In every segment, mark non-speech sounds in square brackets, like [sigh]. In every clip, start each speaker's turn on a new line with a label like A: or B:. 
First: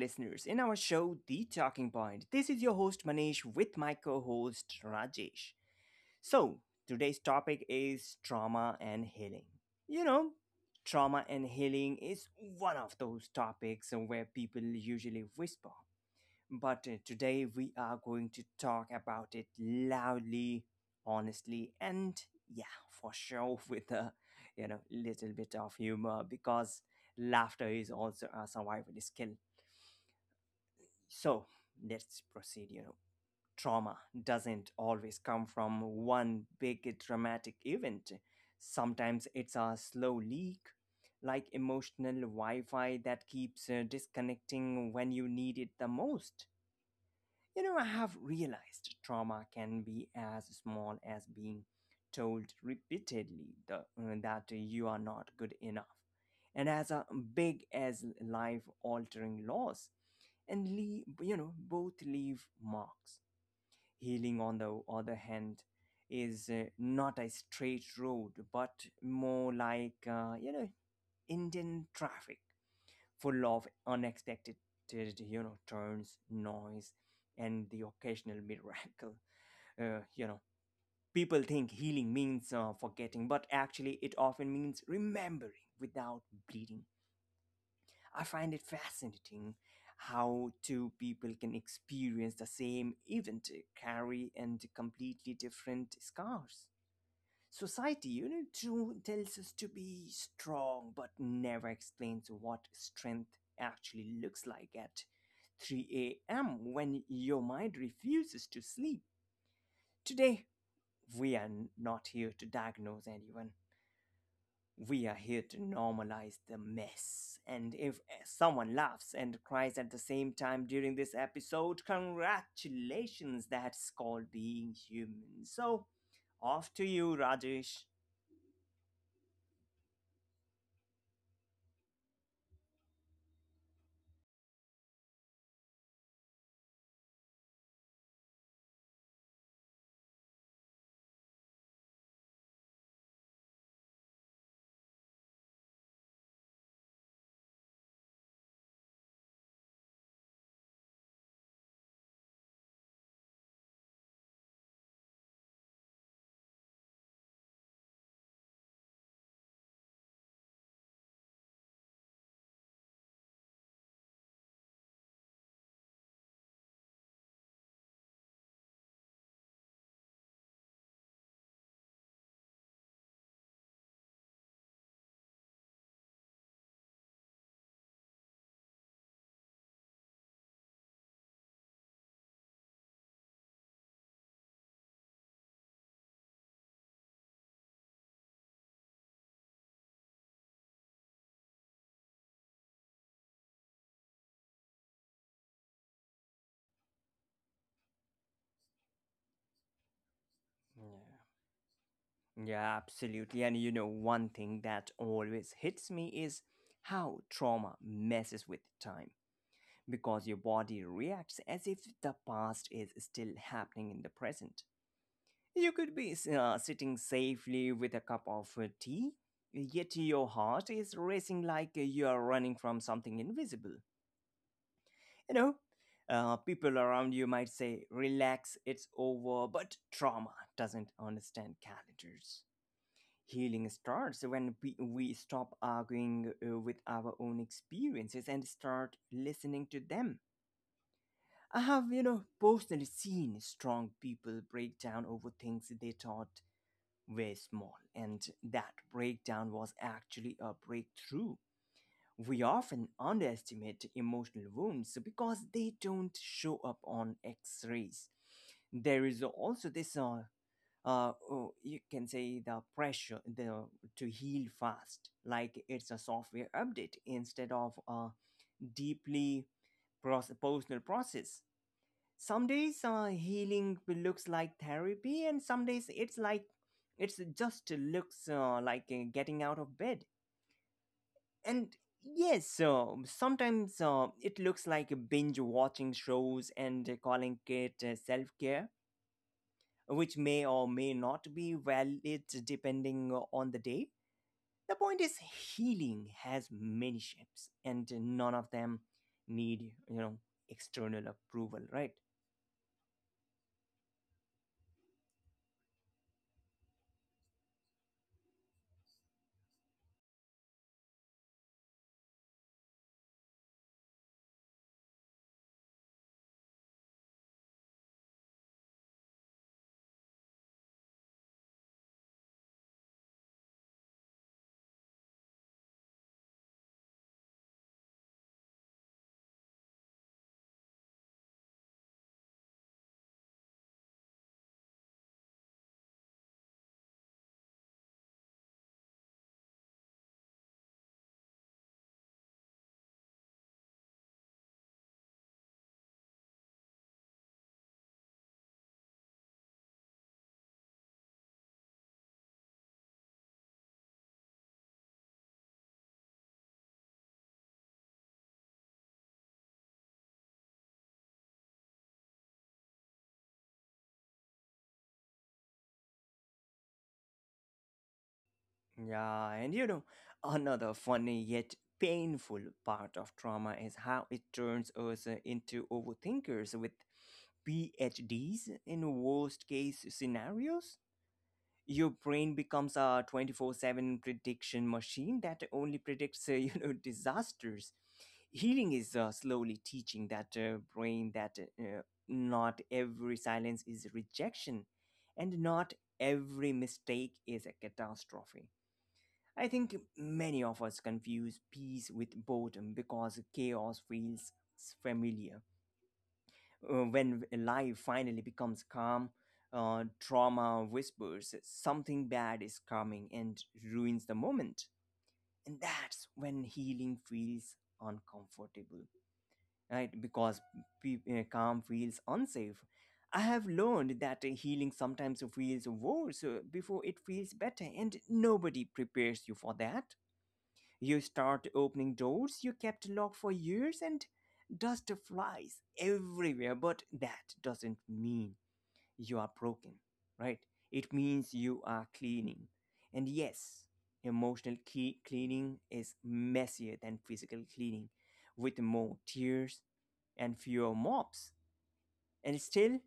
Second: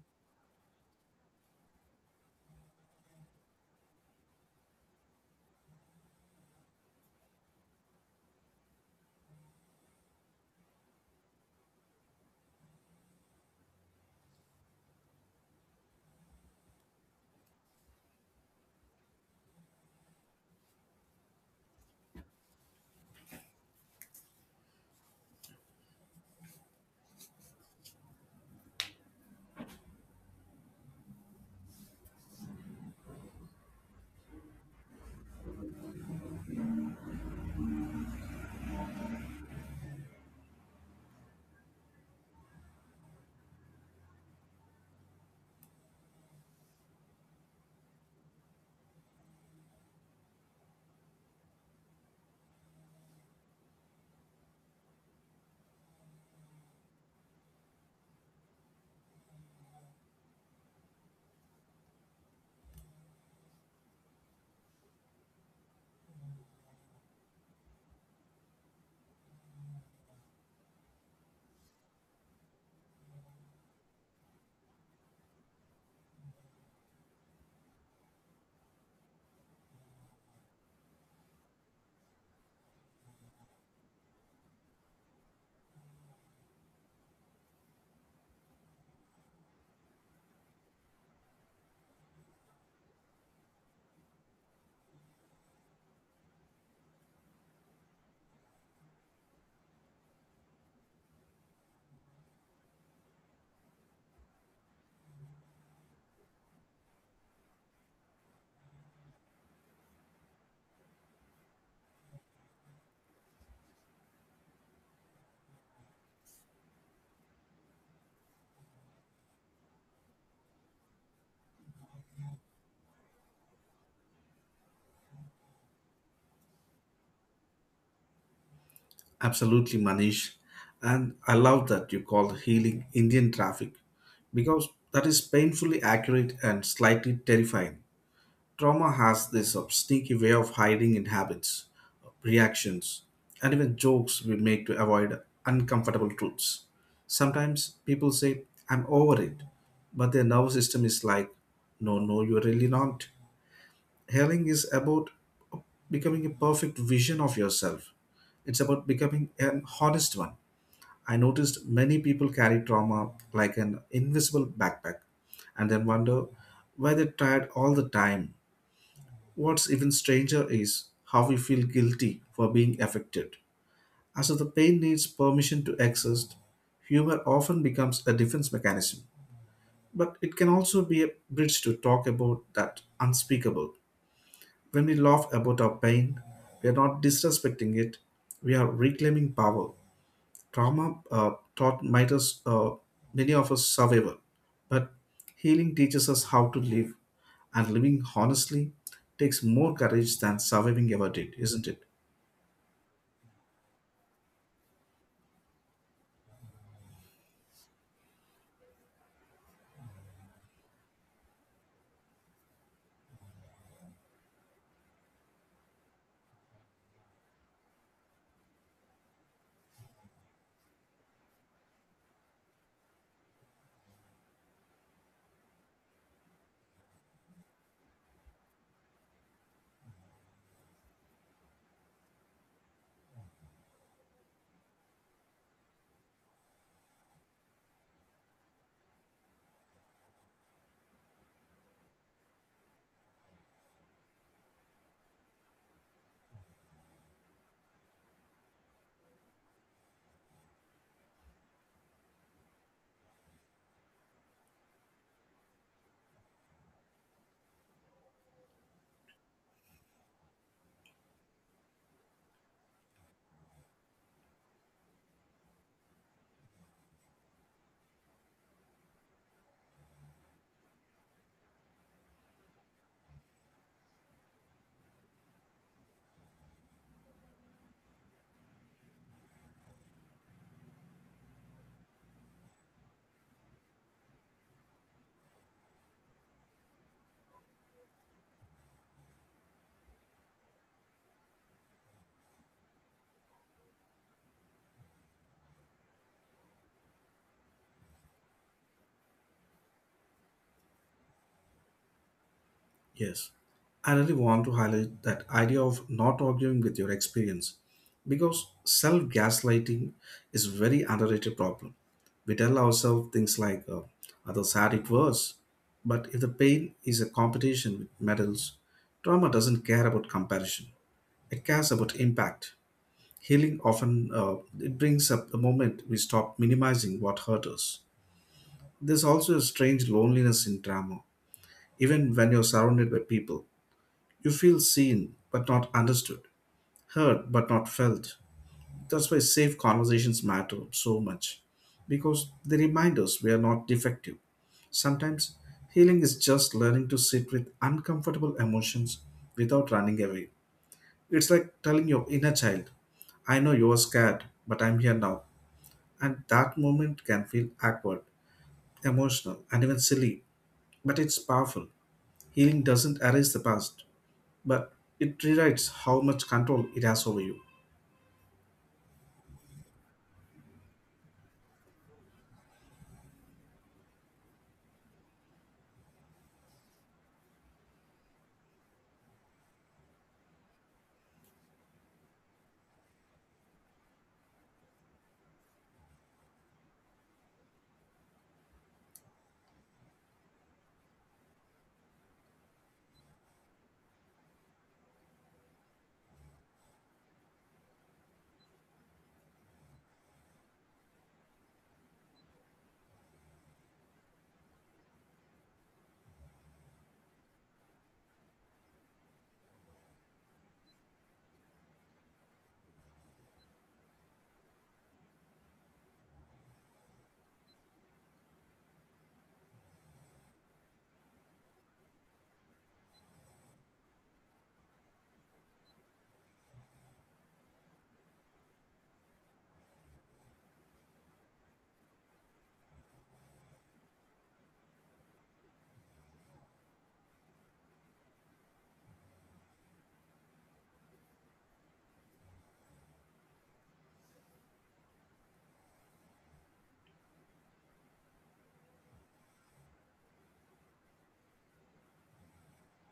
A: listeners in our show The Talking Point. This is your host Manish with my co-host Rajesh. So, today's topic is trauma and healing. You know, trauma and healing is one of those topics where people usually whisper, but today we are going to talk about it loudly, honestly, and yeah, for sure [laughs] with a little bit of humor because laughter is also a survival skill. So let's proceed. You know, trauma doesn't always come from one big dramatic event. Sometimes it's a slow leak, like emotional Wi-Fi that keeps disconnecting when you need it the most. You know, I have realized trauma can be as small as being told repeatedly that you are not good enough, and as a big as life altering loss, and leave, you know, both leave marks. Healing, on the other hand, is not a straight road, but more like, Indian traffic, full of unexpected, you know, turns, noise, and the occasional miracle. [laughs] Uh, you know, People think healing means forgetting, but actually, it often means remembering without bleeding. I find it fascinating how two people can experience the same event, carry and completely different scars. Society, you know, too, tells us to be strong, but never explains what strength actually looks like at 3 a.m. when your mind refuses to sleep. Today, we are not here to diagnose anyone. We are here to normalize the mess. And if someone laughs and cries at the same time during this episode, congratulations, that's called being human. So, off to you, Rajesh.
B: Absolutely, Manish. And I love that you call healing Indian traffic because that is painfully accurate and slightly terrifying. Trauma has this sneaky way of hiding in habits, reactions, and even jokes we make to avoid uncomfortable truths. Sometimes people say, I'm over it, but their nervous system is like, no, no, you're really not. Healing is about becoming a perfect vision of yourself. It's about becoming an honest one. I noticed many people carry trauma like an invisible backpack and then wonder why they're tired all the time. What's even stranger is how we feel guilty for being affected. As if the pain needs permission to exist, humor often becomes a defense mechanism. But it can also be a bridge to talk about that unspeakable. When we laugh about our pain, we are not disrespecting it, we are reclaiming power. Trauma taught might us, many of us survival, but healing teaches us how to live, and living honestly takes more courage than surviving ever
A: Yeah.
B: did, isn't it?
A: Yeah, absolutely. And you know, one thing that always hits me is how trauma messes with time, because your body reacts as if the past is still happening in the present. You could be sitting safely with a cup of tea, yet your heart is racing like you are running from something invisible. You know, people around you might say, relax, it's over, but trauma doesn't understand calendars. Healing starts when we stop arguing with our own experiences and start listening to them. I have, you know, personally seen strong people break down over things they thought were small, and that breakdown was actually a breakthrough. We often underestimate emotional wounds because they don't show up on x rays. There is also this oh, you can say the pressure the to heal fast like it's a software update instead of a deeply personal process. Some days healing looks like therapy, and some days it's like it's just looks like getting out of bed, and yes, so sometimes it looks like binge watching shows and calling it self-care, which may or may not be valid depending on the day. The point is, healing has many shapes, and none of them need, you know, external approval, right?
B: Yes, I really want to highlight that idea of not arguing with your experience because self gaslighting is a very underrated problem. We tell ourselves things like, others had it worse. But if the pain is a competition with medals, trauma doesn't care about comparison. It cares about impact. Healing often it brings up the moment we stop minimizing what hurt us. There's also a strange loneliness in trauma, even when you're surrounded by people you feel seen but not understood, heard but not felt. That's why safe conversations matter so much because they remind us we are not defective. Sometimes healing is just learning to sit with uncomfortable emotions without running away. It's like telling your inner child, I know you were scared, but I'm here now. And that moment can feel awkward, emotional, and even silly, but it's powerful. Healing doesn't erase the past, but it rewrites how much control it has over you.
A: Yeah, and you know, another funny yet painful part of trauma is how it turns us into overthinkers with PhDs in worst case scenarios. Your brain becomes a 24/7 prediction machine that only predicts [laughs] you know disasters. Healing is slowly teaching that brain that not every silence is rejection, and not every mistake is a catastrophe. I think many of us confuse peace with boredom because chaos feels familiar. When life finally becomes calm, trauma whispers something bad is coming and ruins the moment. And that's when healing feels uncomfortable, right? Because calm feels unsafe. I have learned that healing sometimes feels worse before it feels better, and nobody prepares you for that. You start opening doors you kept locked for years and dust flies everywhere, but that doesn't mean you are broken, right? It means you are cleaning. And yes, emotional cleaning is messier than physical cleaning, with more tears and fewer mops. And still,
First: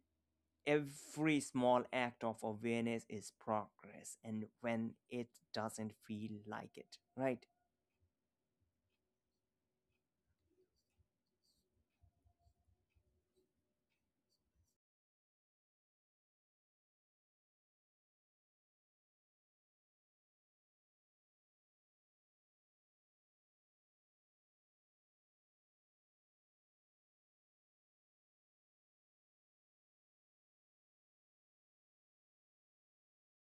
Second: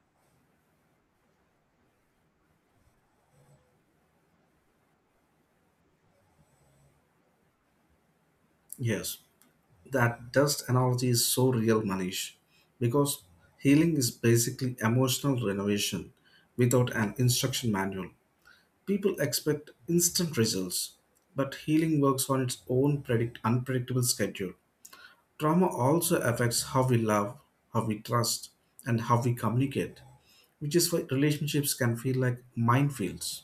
A: every small act of awareness is progress, and when it doesn't feel like it, right?
B: Yes, that dust analogy is so real, Manish, because healing is basically emotional renovation without an instruction manual. People expect instant results, but healing works on its own unpredictable schedule. Trauma also affects how we love, how we trust, and how we communicate, which is why relationships can feel like minefields.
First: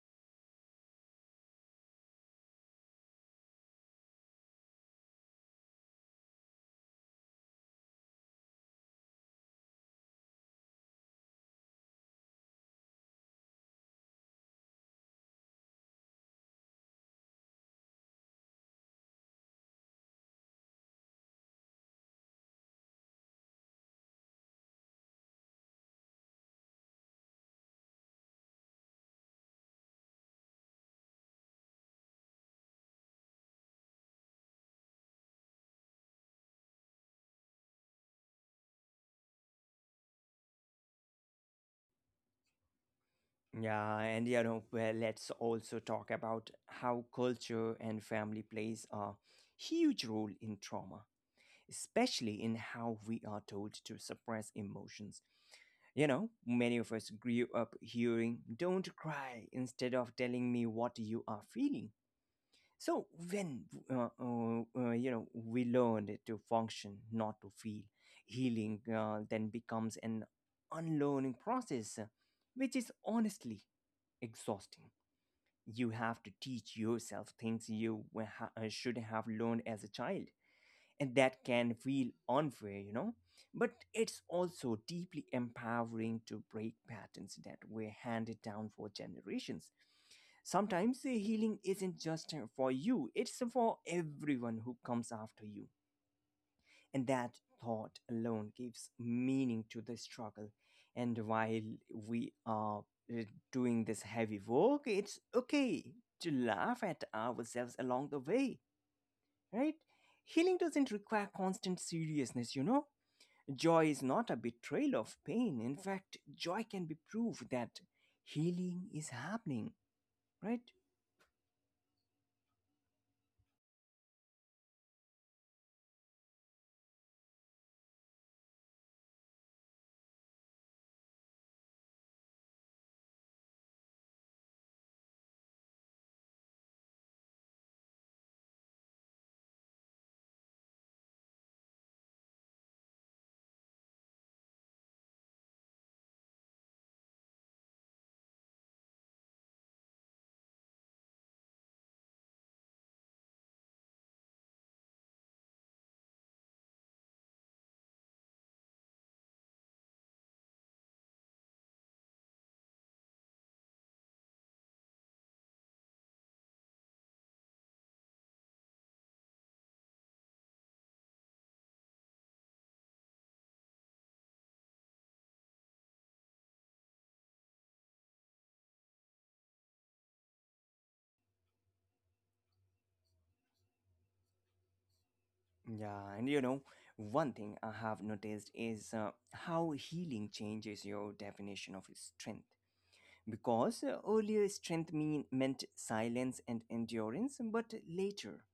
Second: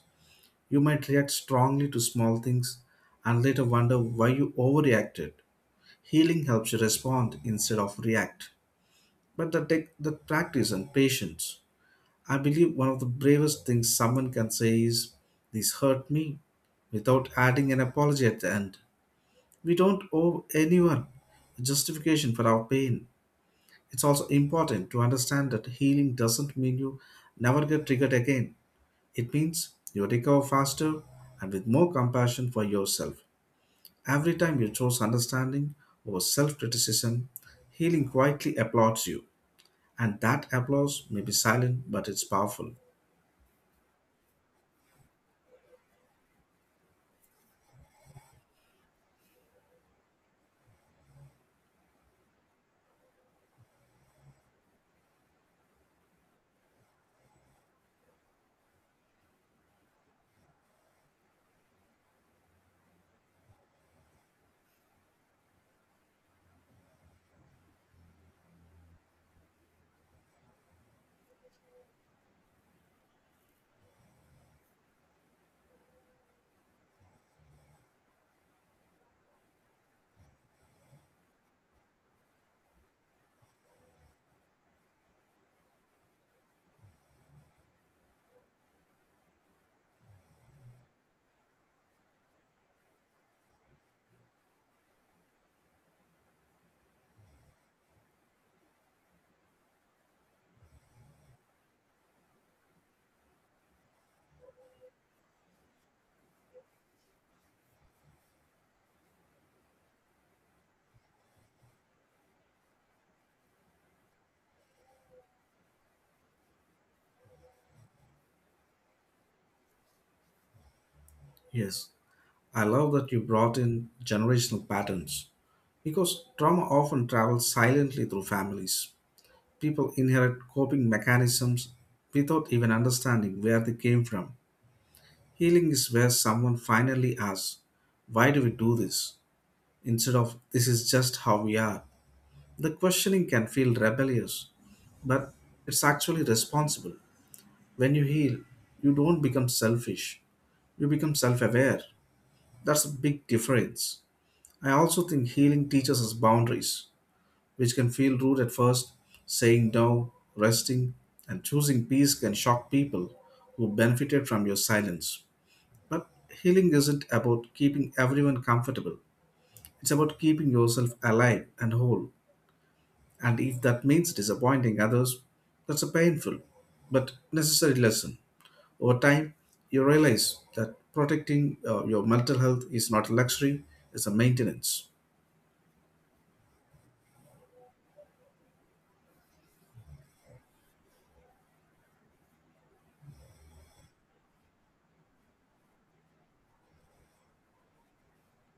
B: You might react strongly to small things and later wonder why you overreacted. Healing helps you respond instead of react. But the take the practice and patience. I believe one of the bravest things someone can say is, this hurt me, without adding an apology at the end. We don't owe anyone a justification for our pain. It's also important to understand that healing doesn't mean you never get triggered again. It means you recover faster and with more compassion for yourself. Every time you choose understanding over self criticism, healing quietly applauds you, and that applause may be silent but it's powerful.
A: Yeah, and you know, well, let's also talk about how culture and family plays a huge role in trauma, especially in how we are told to suppress emotions. You know, many of us grew up hearing, don't cry, instead of telling me what you are feeling. So when, uh, uh, you know, we learned to function, not to feel. Healing then becomes an unlearning process, which is honestly exhausting. You have to teach yourself things you should have learned as a child, and that can feel unfair, you know. But it's also deeply empowering to break patterns that were handed down for generations. Sometimes the healing isn't just for you, it's for everyone who comes after you, and that thought alone gives meaning to the struggle. And while we are uh, doing this heavy work, it's okay to laugh at ourselves along the way, right? Healing doesn't require constant seriousness, you know? Joy is not a betrayal of pain. In fact, joy can be proof that healing is happening, right?
B: Yes, I love that you brought in generational patterns because trauma often travels silently through families. People inherit coping mechanisms without even understanding where they came from. Healing is where someone finally asks, why do we do this? Instead of this is just how we are. The questioning can feel rebellious but it's actually responsible. When you heal, you don't become selfish, you become self aware. That's a big difference. I also think healing teaches us boundaries, which can feel rude at first. Saying no, resting, and choosing peace can shock people who benefited from your silence. But healing isn't about keeping everyone comfortable, it's about keeping yourself alive and whole. And if that means disappointing others, that's a painful but necessary lesson. Over time, you realize that protecting your mental health is not a luxury, it's a maintenance.
A: Yeah, and you know, one thing I have noticed is how healing changes your definition of strength. Because earlier strength meant silence and endurance, but later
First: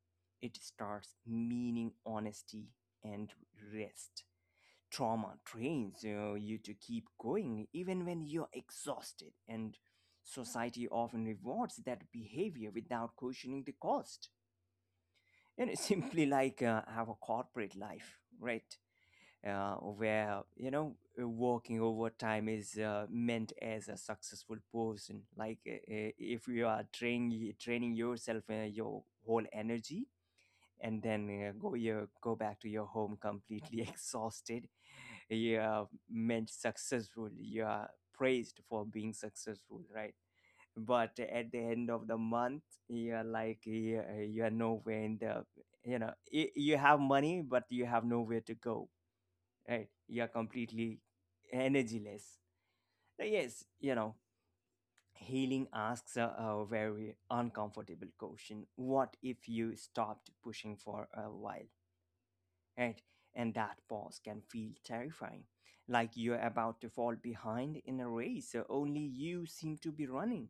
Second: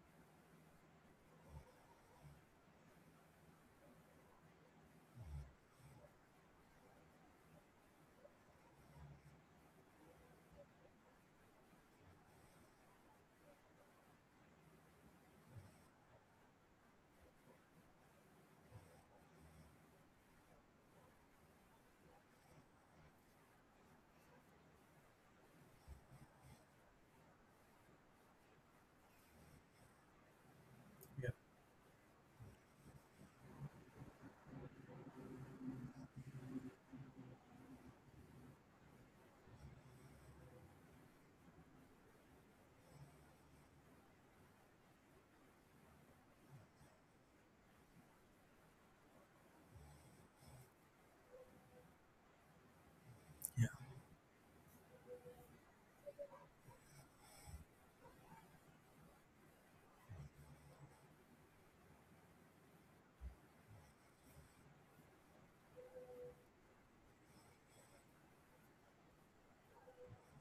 A: it starts meaning honesty and rest. Trauma trains you to keep going even when you're exhausted, and society often rewards that behavior without questioning the cost. And it's [laughs] simply like our corporate life, right? Where you know working overtime is meant as a successful person, like if you are training yourself your whole energy, and then go back to your home completely [laughs] exhausted, you are meant successful, you are praised for being successful, right? But at the end of the month you're like you're nowhere in the, you know, you have money but you have nowhere to go, right? You're completely energyless. Now, yes, you know, healing asks a very uncomfortable question. What if you stopped pushing for a while, right? And that pause can feel terrifying, like you're about to fall behind in a race. So only you seem to be running.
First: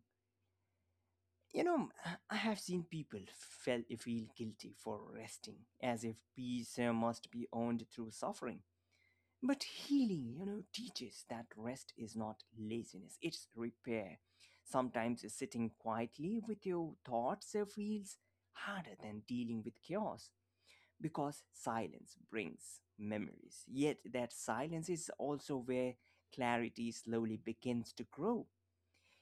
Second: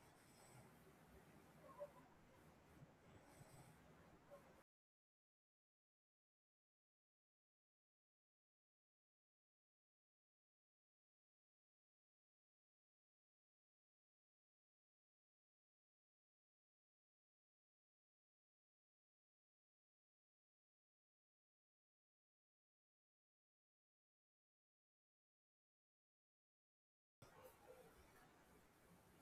A: You know, I have seen people feel guilty for resting, as if peace must be owned through suffering. But healing, you know, teaches that rest is not laziness, it's repair. Sometimes sitting quietly with your thoughts feels harder than dealing with chaos because silence brings memories. Yet that silence is also where clarity slowly begins to grow.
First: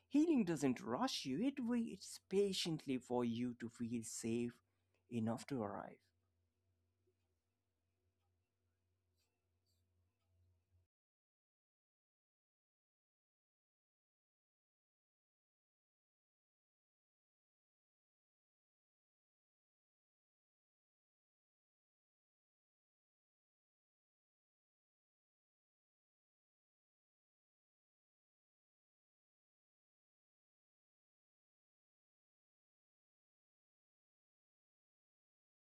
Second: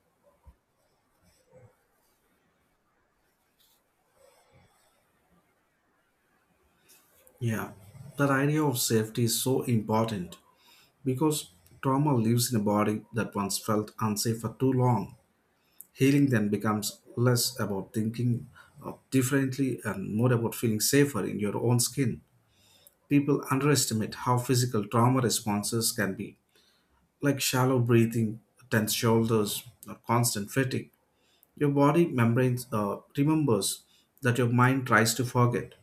A: Healing doesn't rush you, it waits patiently for you to feel safe enough to arrive.
B: Yeah, that idea of safety is so important because trauma lives in a body that once felt unsafe for too long. Healing then becomes less about thinking differently and more about feeling safer in your own skin. People underestimate how physical trauma responses can be, like shallow breathing, tense shoulders, or constant fatigue. Your body membranes remembers that your mind tries to forget.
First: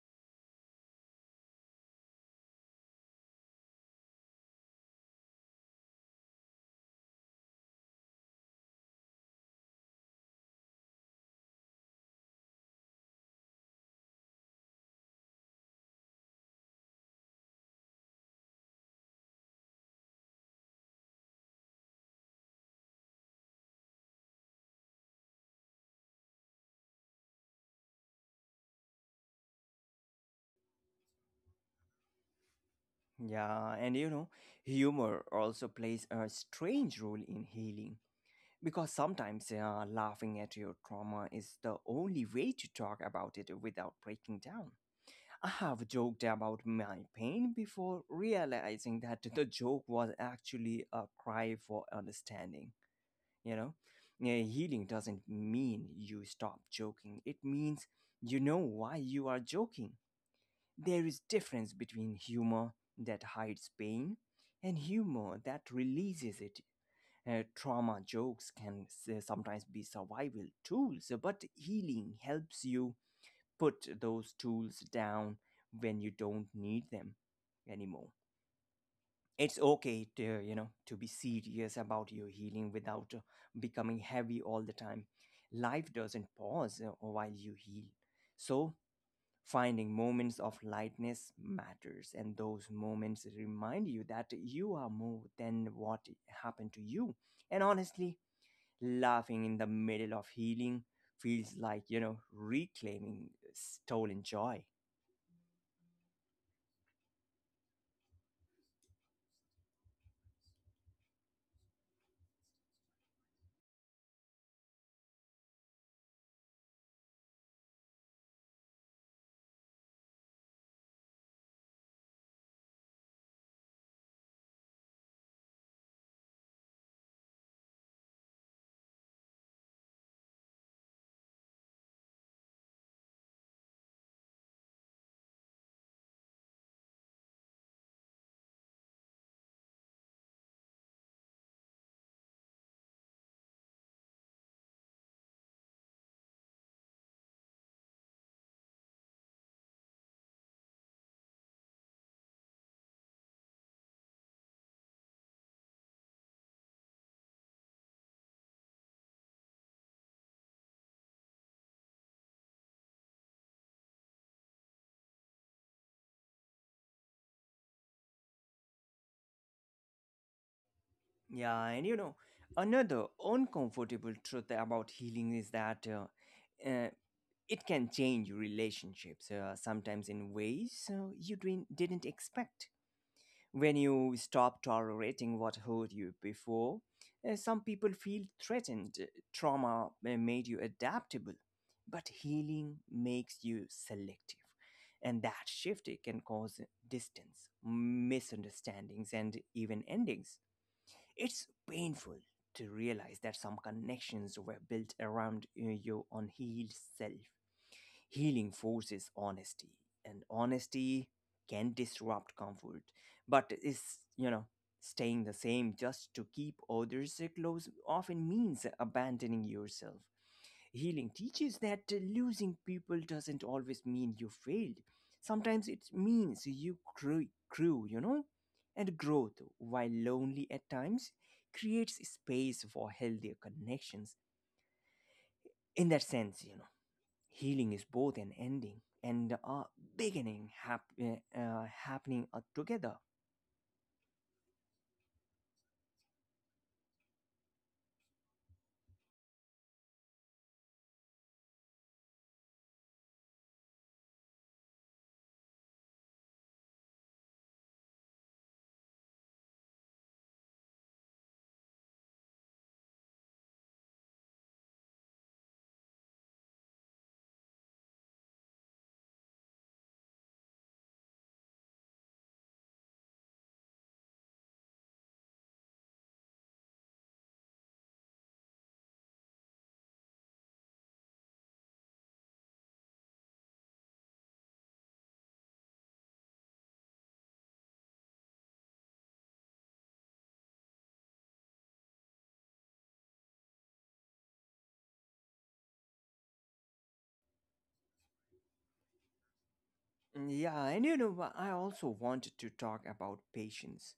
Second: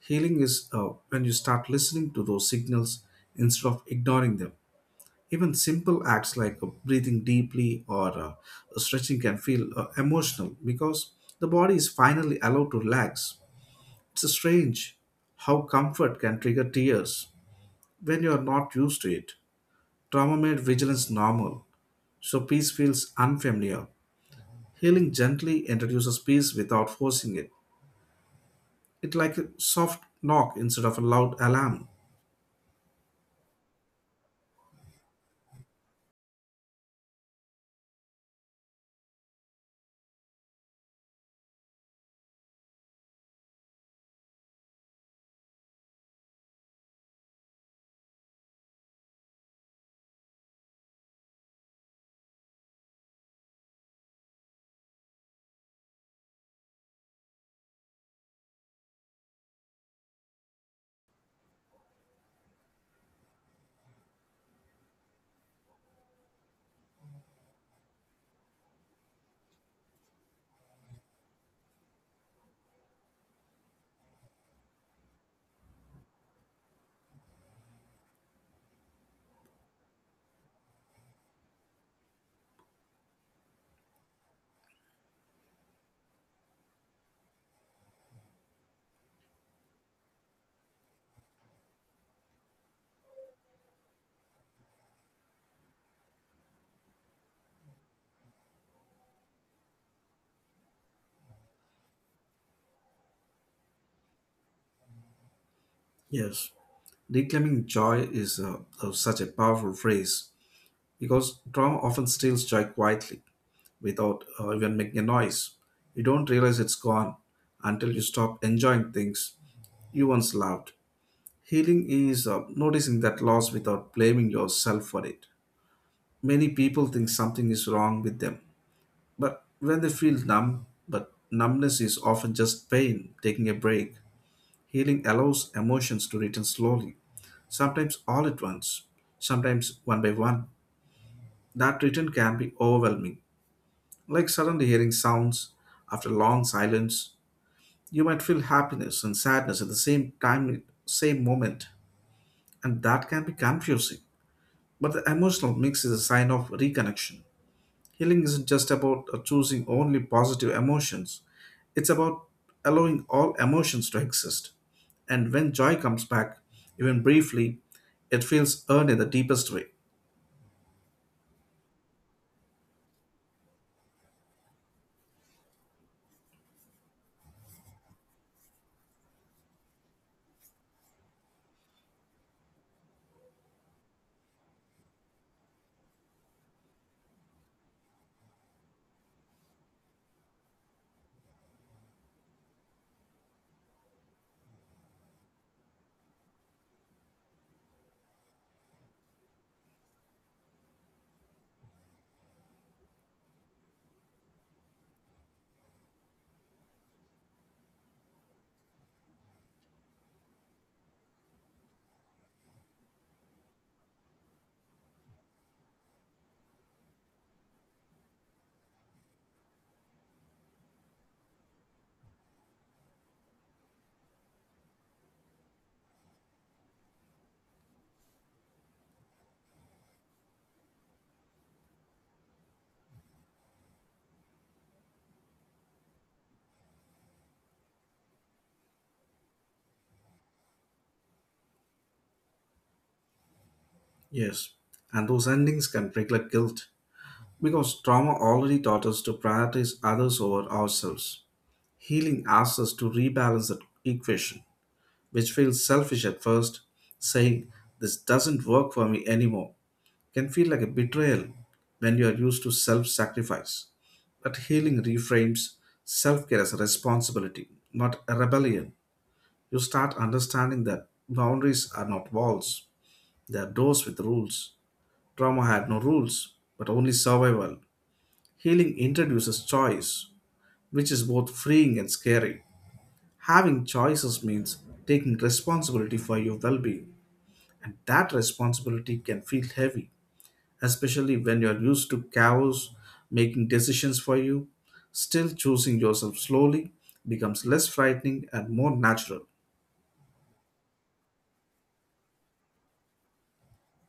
B: Healing is when you start listening to those signals instead of ignoring them. Even simple acts like breathing deeply or stretching can feel emotional because the body is finally allowed to relax. It's strange how comfort can trigger tears when you are not used to it. Trauma made vigilance normal, so peace feels unfamiliar. Healing gently introduces peace without forcing it. It's like a soft knock instead of a loud alarm.
A: Yeah, and you know, humor also plays a strange role in healing because sometimes laughing at your trauma is the only way to talk about it without breaking down. I have joked about my pain before realizing that the joke was actually a cry for understanding, you know? Yeah, healing doesn't mean you stop joking, it means you know why you are joking. There is difference between humor that hides pain and humor that releases it. Trauma jokes can sometimes be survival tools, but healing helps you put those tools down when you don't need them anymore. It's okay to, you know, to be serious about your healing without becoming heavy all the time. Life doesn't pause while you heal. So finding moments of lightness matters, and those moments remind you that you are more than what happened to you. And honestly, laughing in the middle of healing feels like, you know, reclaiming stolen joy.
B: Yes, reclaiming joy is such a powerful phrase because trauma often steals joy quietly without even making a noise. You don't realize it's gone until you stop enjoying things you once loved. Healing is noticing that loss without blaming yourself for it. Many people think something is wrong with them, but when they feel numb, but numbness is often just pain taking a break. Healing allows emotions to return slowly, sometimes all at once, sometimes one by one. That return can be overwhelming, like suddenly hearing sounds after long silence. You might feel happiness and sadness at the same time, same moment, and that can be confusing. But the emotional mix is a sign of reconnection. Healing isn't just about choosing only positive emotions, it's about allowing all emotions to exist. And when joy comes back, even briefly, it feels earned in the deepest way.
A: Yeah, and you know, another uncomfortable truth about healing is that uh, it can change relationships, sometimes in ways you didn't expect. When you stop tolerating what hurt you before, some people feel threatened. Trauma made you adaptable, but healing makes you selective. And that shift, it can cause distance, misunderstandings, and even endings. It's painful to realize that some connections were built around your unhealed self. Healing forces honesty, and honesty can disrupt comfort, but is, you know, staying the same just to keep others close often means abandoning yourself. Healing teaches that losing people doesn't always mean you failed. Sometimes it means you grew, you know? And growth, while lonely at times, creates space for healthier connections. In that sense, you know, healing is both an ending and a beginning happening together.
B: Yes, and those endings can regulate guilt because trauma already taught us to prioritize others over ourselves. Healing asks us to rebalance that equation, which feels selfish at first, saying, this doesn't work for me anymore can feel like a betrayal when you are used to self sacrifice. But healing reframes self care as a responsibility, not a rebellion. You start understanding that boundaries are not walls, they are doors with rules. Trauma had no rules, but only survival. Healing introduces choice, which is both freeing and scary. Having choices means taking responsibility for your well being, and that responsibility can feel heavy especially when you are used to cows making decisions for you. Still, choosing yourself slowly becomes less frightening and more natural.
A: Yeah, and I also wanted to talk about patience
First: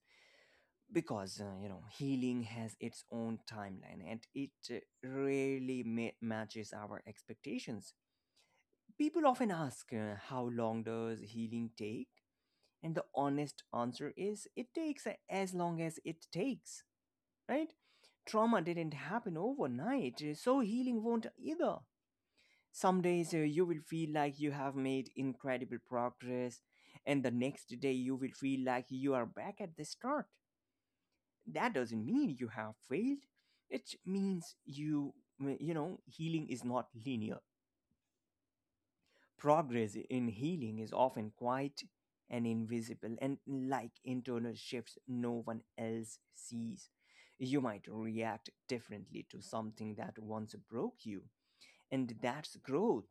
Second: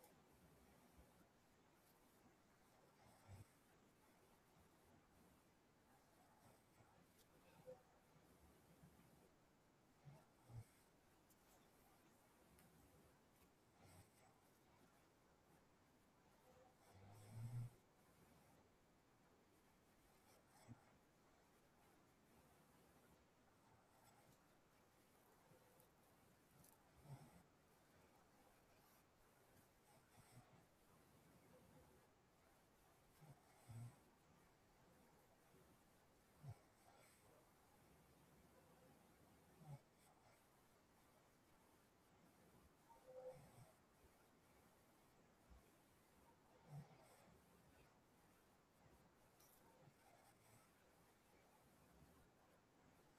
A: because you know, healing has its own timeline and it rarely matches our expectations. People often ask, how long does healing take? And the honest answer is it takes as long as it takes, right? Trauma didn't happen overnight, so healing won't either. Some days you will feel like you have made incredible progress, and the next day you will feel like you are back at the start. That doesn't mean you have failed. It means you know healing is not linear. Progress in healing is often quiet and invisible, and like internal shifts no one else sees. You might react differently to something that once broke you, and that's growth,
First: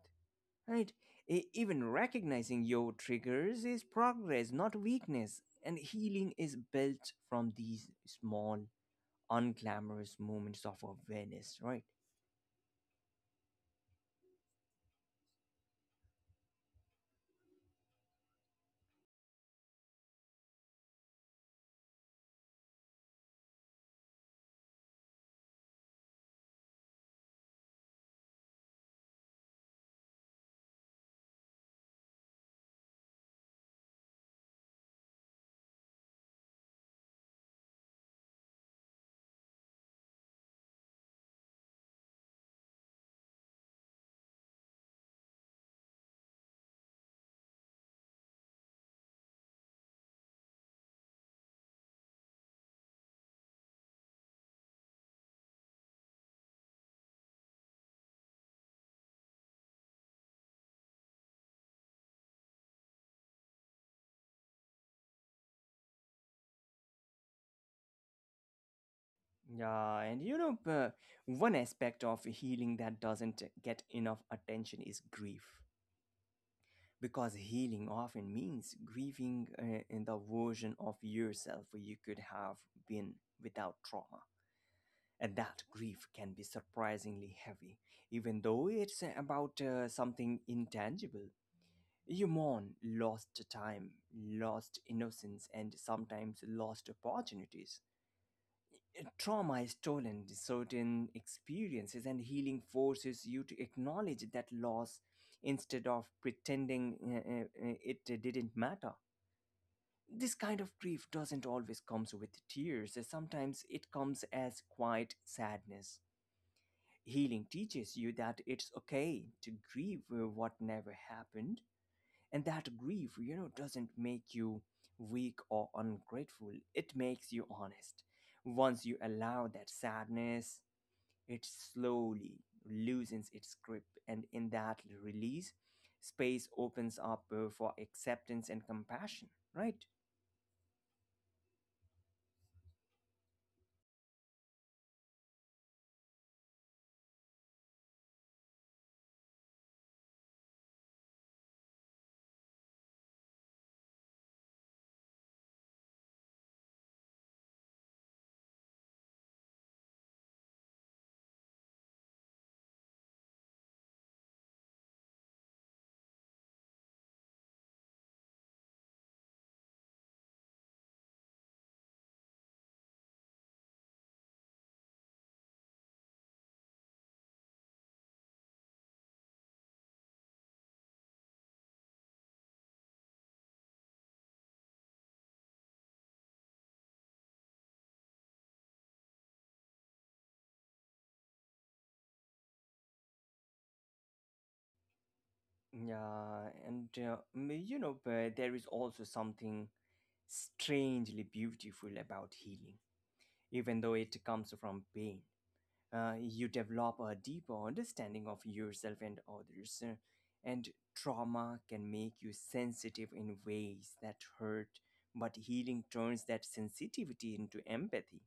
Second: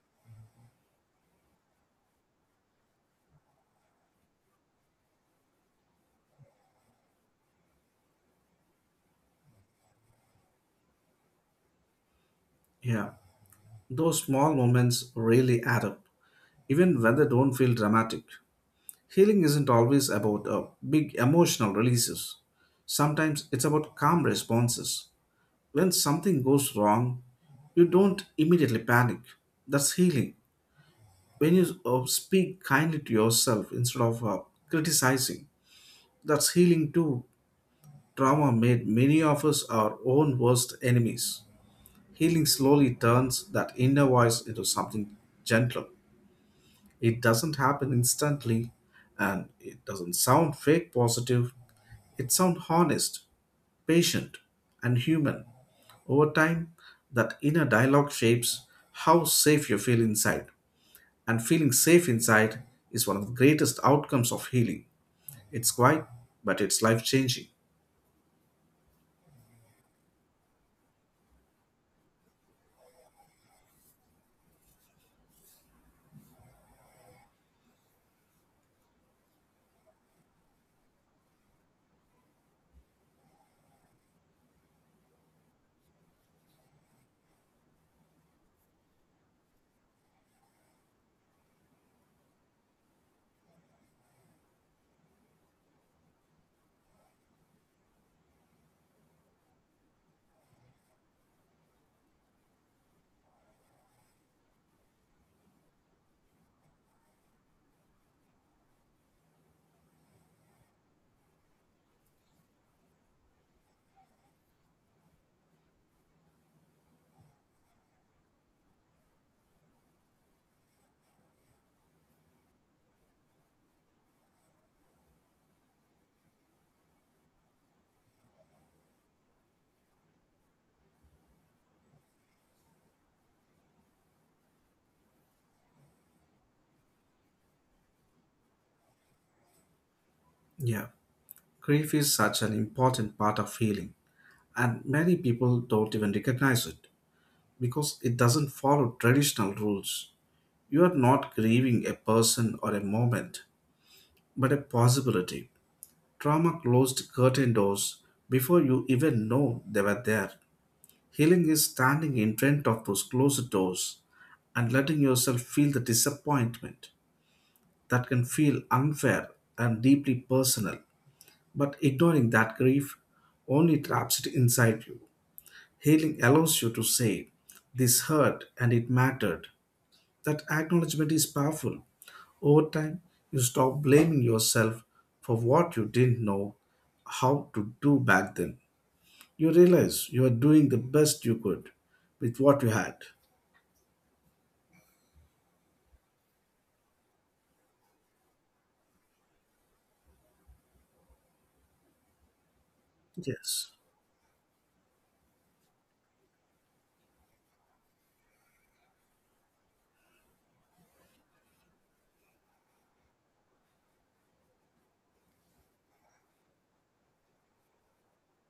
A: right? Even recognizing your triggers is progress, not weakness, and healing is built from these small, unglamorous moments of awareness, right?
B: Yeah, those small moments really add up, even when they don't feel dramatic. Healing isn't always about big emotional releases. Sometimes it's about calm responses. When something goes wrong, you don't immediately panic. That's healing. When you speak kindly to yourself instead of criticizing, that's healing too. Trauma made many of us our own worst enemies. Healing slowly turns that inner voice into something gentler. It doesn't happen instantly and it doesn't sound fake positive. It sounds honest, patient, and human. Over time, that inner dialogue shapes how safe you feel inside. And feeling safe inside is one of the greatest outcomes of healing. It's quiet, but it's life changing.
A: Yeah, and one aspect of healing that doesn't get enough attention is grief. Because healing often means grieving in the version of yourself you could have been without trauma. And that grief can be surprisingly heavy, even though it's about something intangible. You mourn lost time, lost innocence, and sometimes lost opportunities. Trauma is stolen certain experiences, and healing forces you to acknowledge that loss instead of pretending it didn't matter. This kind of grief doesn't always comes with tears. Sometimes it comes as quiet sadness. Healing teaches you that it's okay to grieve what never happened, and that grief doesn't make you weak or ungrateful. It makes you honest. Once you allow that sadness, it slowly loosens its grip, and in that release, space opens up for acceptance and compassion, right?
B: Yeah. Grief is such an important part of healing, and many people don't even recognize it because it doesn't follow traditional rules. You are not grieving a person or a moment, but a possibility. Trauma closed curtain doors before you even know they were there. Healing is standing in front of those closed doors and letting yourself feel the disappointment that can feel unfair and deeply personal. But ignoring that grief only traps it inside you. Healing allows you to say, this hurt and it mattered. That acknowledgement is powerful. Over time, you stop blaming yourself for what you didn't know how to do back then. You realize you are doing the best you could with what you had.
A: Yeah, and but there is also something strangely beautiful about healing,
B: Yes,
A: even though it comes from pain. You develop a deeper understanding of yourself and others, and trauma can make you sensitive in ways that hurt, but healing turns that sensitivity into empathy.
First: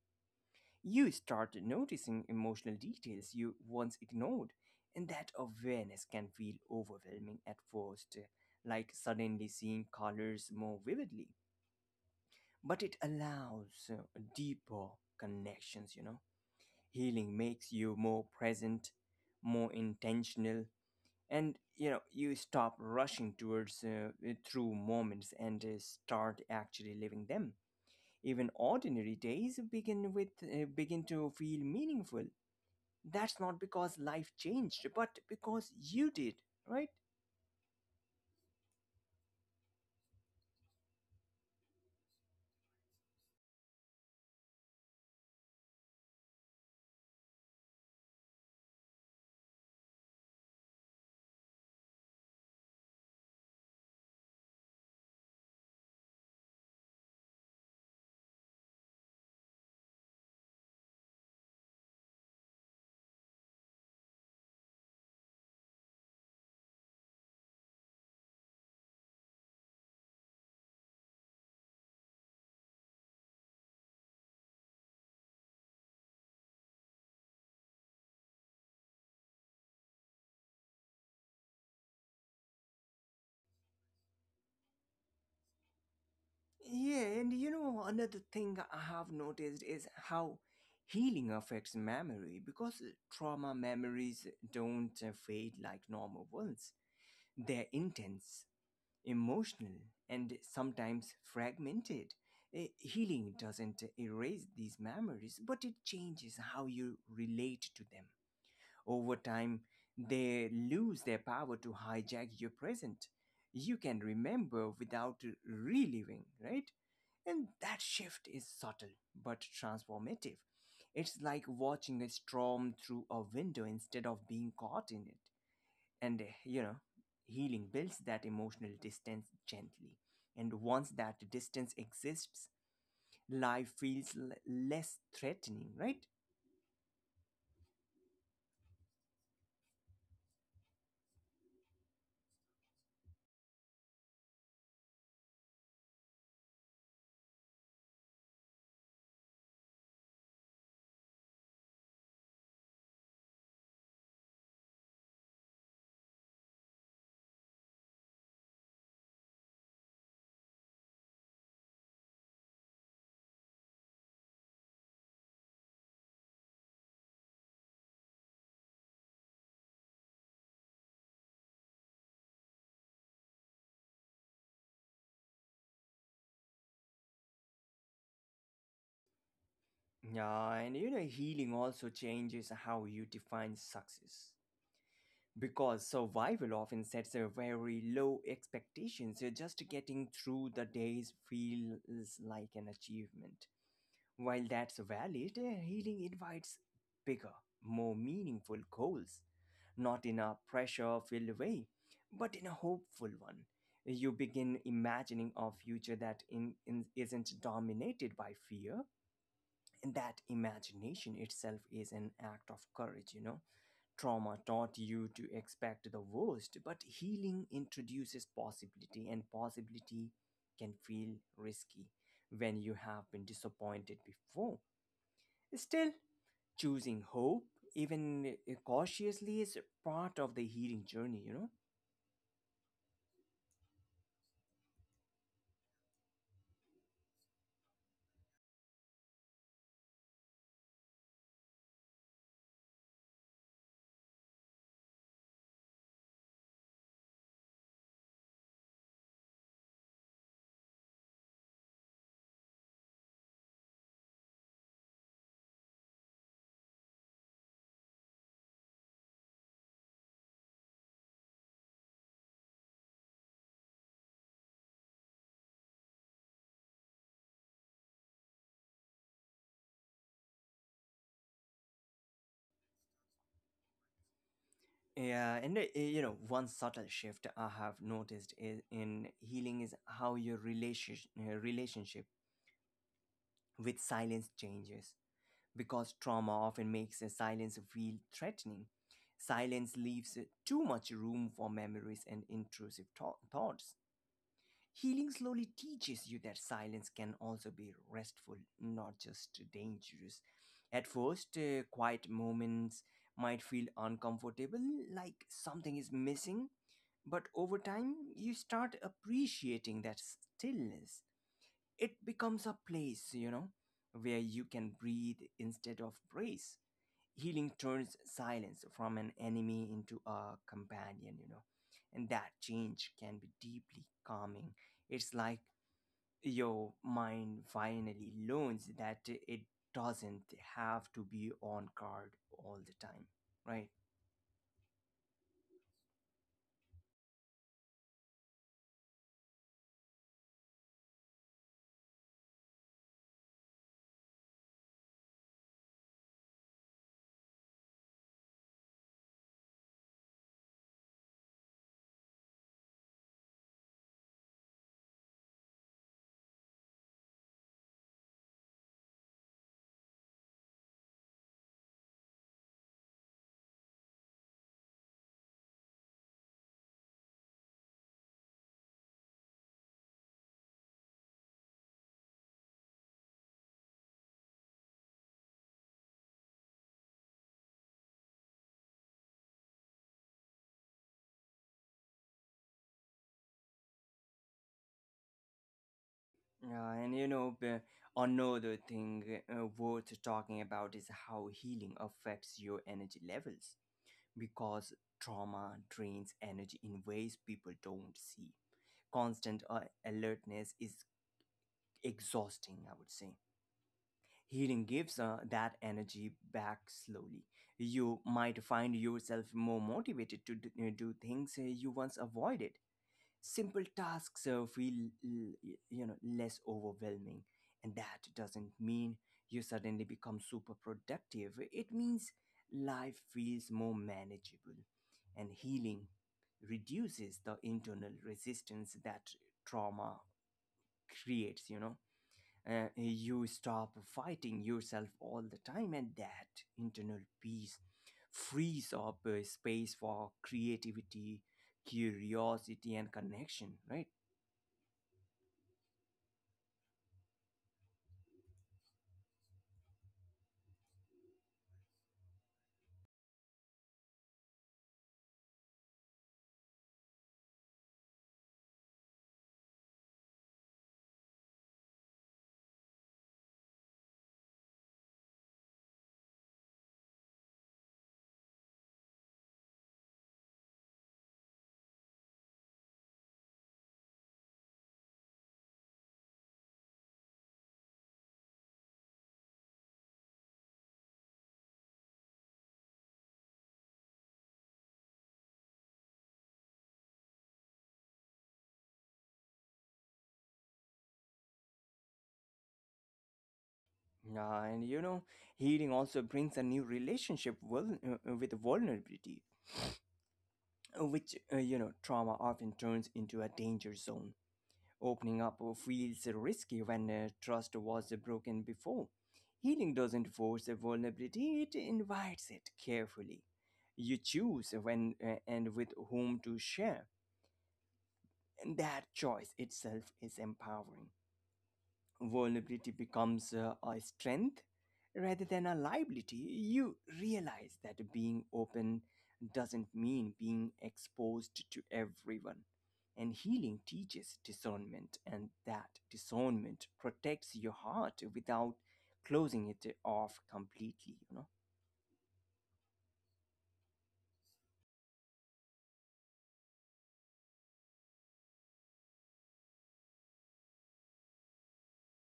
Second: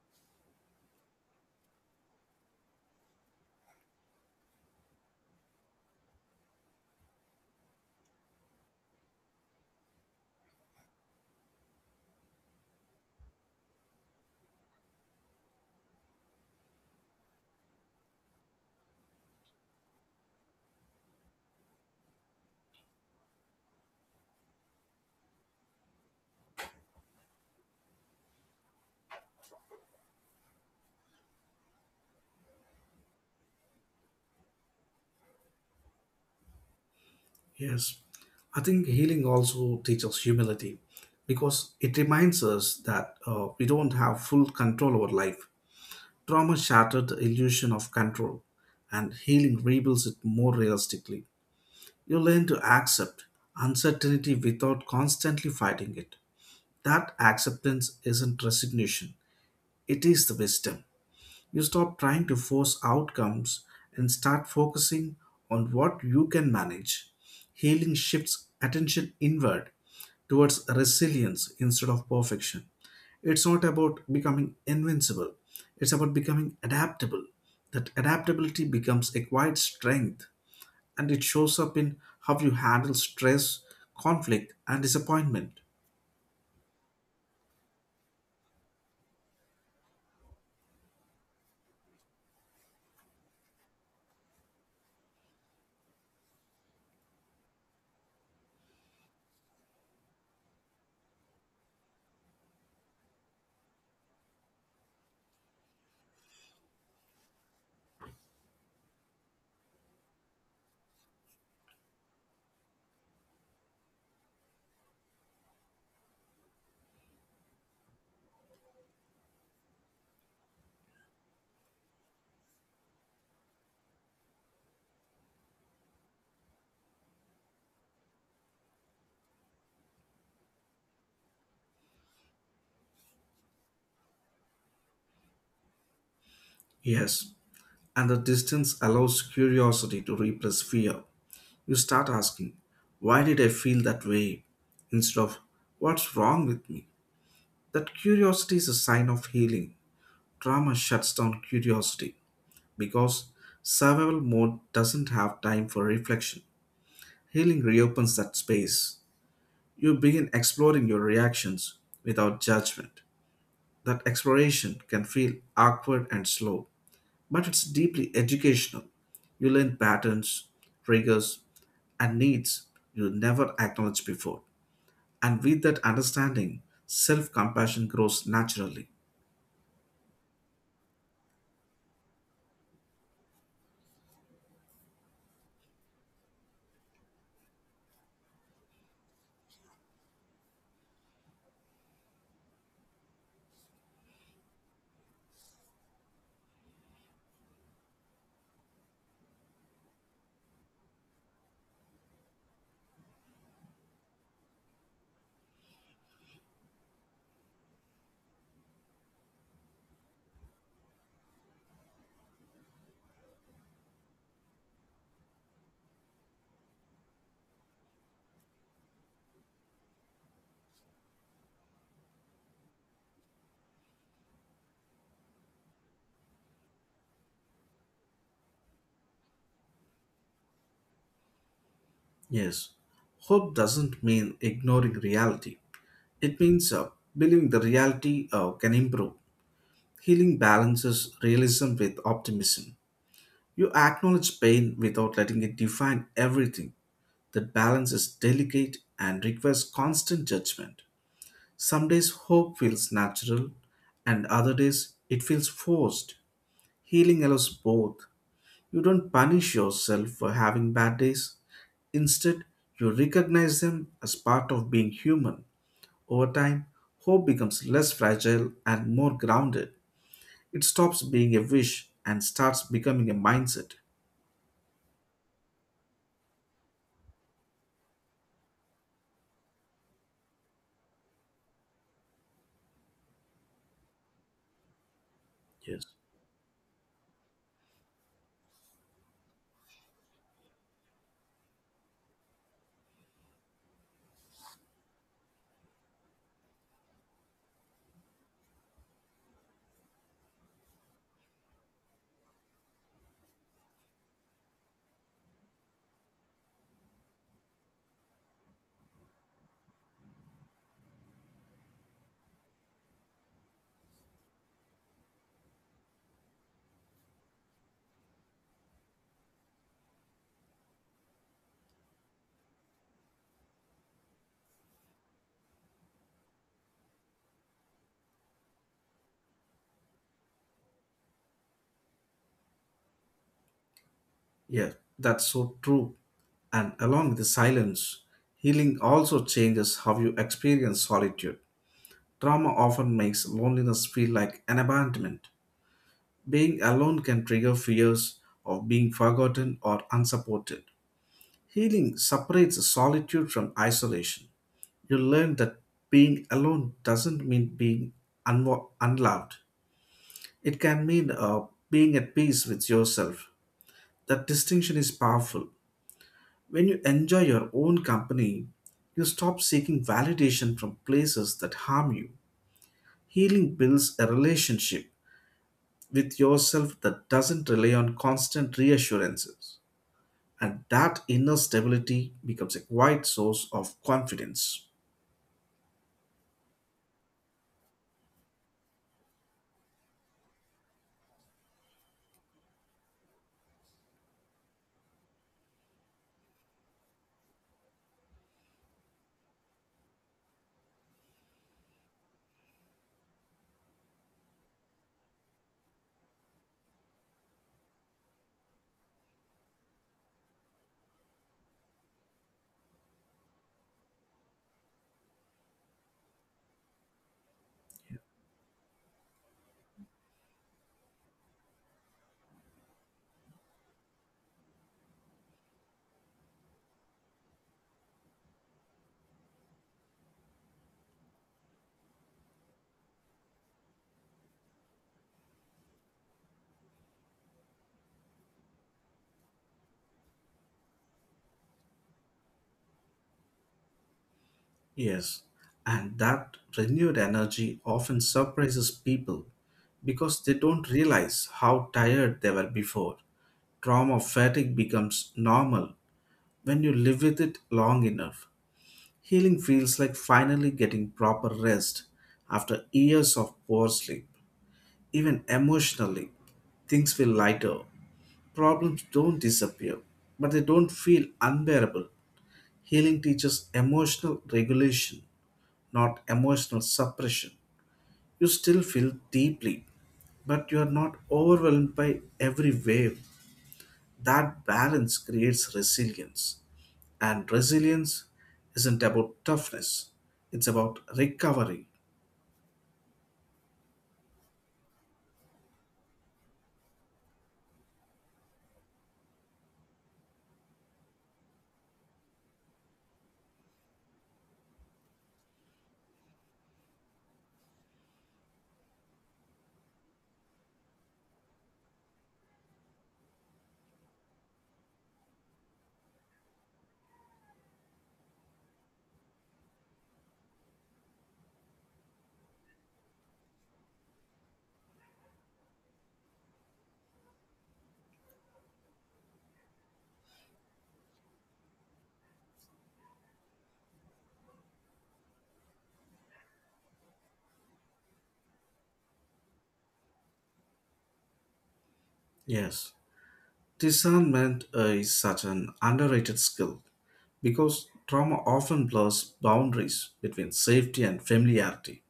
A: You start noticing emotional details you once ignored, and that awareness can feel overwhelming at first, like suddenly seeing colors more vividly. But it allows deeper connections. Healing makes you more present, more intentional, and you stop rushing towards through moments and start actually living them. Even ordinary days begin to feel meaningful. That's not because life changed, but because you did, right?
B: yes. I think healing also teaches humility because it reminds us that we don't have full control over life. Trauma shattered the illusion of control, and healing rebuilds it more realistically. You learn to accept uncertainty without constantly fighting it. That acceptance isn't resignation, it is the wisdom. You stop trying to force outcomes and start focusing on what you can manage. Healing shifts attention inward towards resilience instead of perfection. It's not about becoming invincible, it's about becoming adaptable. That adaptability becomes a quiet strength and it shows up in how you handle stress, conflict, and disappointment.
A: Yeah, and another thing I have noticed is how healing affects memory, because trauma memories don't fade like normal ones. They're intense, emotional, and sometimes fragmented. Healing doesn't erase these memories, but it changes how you relate to them. Over time, they lose their power to hijack your present. You can remember without reliving, right? And that shift is subtle but transformative. It's like watching a storm through a window instead of being caught in it. And healing builds that emotional distance gently, and once that distance exists, life feels less threatening, right?
B: Yes, and the distance allows curiosity to replace fear. You start asking, why did I feel that way? Instead of what's wrong with me? That curiosity is a sign of healing. Trauma shuts down curiosity because survival mode doesn't have time for reflection. Healing reopens that space. You begin exploring your reactions without judgment. That exploration can feel awkward and slow, but it's deeply educational. You learn patterns, triggers, and needs you never acknowledged before. And with that understanding, self compassion grows naturally.
A: Yeah, and healing also changes how you define success, because survival often sets a very low expectation, so just getting through the days feels like an achievement. While that's valid, healing invites bigger, more meaningful goals. Not in a pressure filled way, but in a hopeful one. You begin imagining a future that isn't dominated by fear. And that imagination itself is an act of courage, you know. Trauma taught you to expect the worst, but healing introduces possibility, and possibility can feel risky when you have been disappointed before. Still, choosing hope, even cautiously, is part of the healing journey, you know?
B: Yes, hope doesn't mean ignoring reality, it means believing the reality can improve. Healing balances realism with optimism. You acknowledge pain without letting it define everything. That balance is delicate and requires constant judgment. Some days hope feels natural, and other days it feels forced. Healing allows both. You don't punish yourself for having bad days. Instead, you recognize them as part of being human. Over time, hope becomes less fragile and more grounded. It stops being a wish and starts becoming a mindset.
A: Yeah, and one subtle shift I have noticed is in healing is how your relationship with silence changes. Because
B: Yes.
A: trauma often makes a silence feel threatening. Silence leaves too much room for memories and intrusive thoughts. Healing slowly teaches you that silence can also be restful, not just dangerous. At first, quiet moments might feel uncomfortable, like something is missing, but over time, you start appreciating that stillness. It becomes a place, you know, where you can breathe instead of brace. Healing turns silence from an enemy into a companion, you know, and that change can be deeply calming. It's like your mind finally learns that it doesn't have to be on guard all the time, right?
B: Yes, that's so true. And along with the silence, healing also changes how you experience solitude. Trauma often makes loneliness feel like an abandonment. Being alone can trigger fears of being forgotten or unsupported. Healing separates solitude from isolation. You learn that being alone doesn't mean being unloved. It can mean being at peace with yourself. That distinction is powerful. When you enjoy your own company, you stop seeking validation from places that harm you. Healing builds a relationship with yourself that doesn't rely on constant reassurances. And that inner stability becomes a quiet source of confidence.
A: And another thing worth talking about is how healing affects your energy levels, because trauma drains energy in ways people don't see. Constant alertness is exhausting, I would say. Healing gives that energy back slowly. You might find yourself more motivated to do things you once avoided. Simple tasks feel l- y- you know less overwhelming, and that doesn't mean you suddenly become super productive. It means life feels more manageable, and healing reduces the internal resistance that trauma creates, you know. You stop fighting yourself all the time, and that internal peace frees up space for creativity, curiosity, and connection, right?
B: Yes, and that renewed energy often surprises people because they don't realize how tired they were before. Trauma fatigue becomes normal when you live with it long enough. Healing feels like finally getting proper rest after years of poor sleep. Even emotionally, things feel lighter. Problems don't disappear, but they don't feel unbearable. Healing teaches emotional regulation, not emotional suppression. You still feel deeply, but you are not overwhelmed by every wave. That balance creates resilience. And resilience isn't about toughness, it's about recovery.
A: And healing also brings a new relationship with vulnerability, trauma often turns into a danger zone. Opening up feels risky when trust was broken before. Healing doesn't force a vulnerability, it invites it carefully. You choose when and with whom to share, and that choice itself is empowering. Vulnerability becomes a strength rather than a liability. You realize that being open doesn't mean being exposed to everyone. And healing teaches discernment, and that discernment protects your heart without closing it off completely, you know.
B: Yes, discernment is such an underrated skill because trauma often blurs boundaries between safety and familiarity.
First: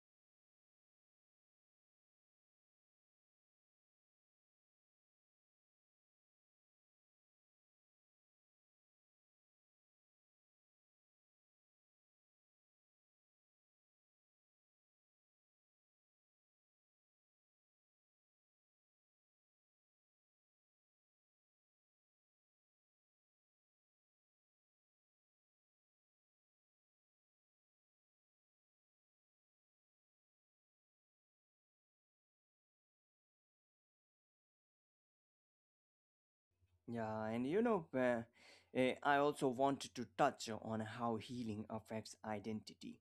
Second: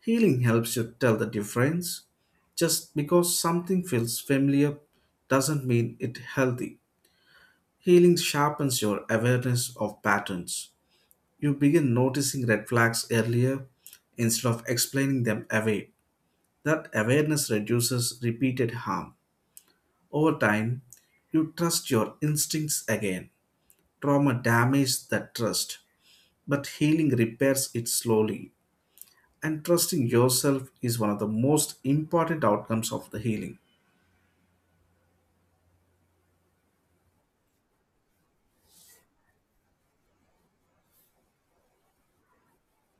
B: Healing helps you tell the difference. Just because something feels familiar doesn't mean it's healthy. Healing sharpens your awareness of patterns. You begin noticing red flags earlier instead of explaining them away. That awareness reduces repeated harm. Over time, you trust your instincts again. Trauma damages that trust, but healing repairs it slowly. And trusting yourself is one of the most important outcomes of the healing.
A: Yeah, and I also wanted to touch on how healing affects identity,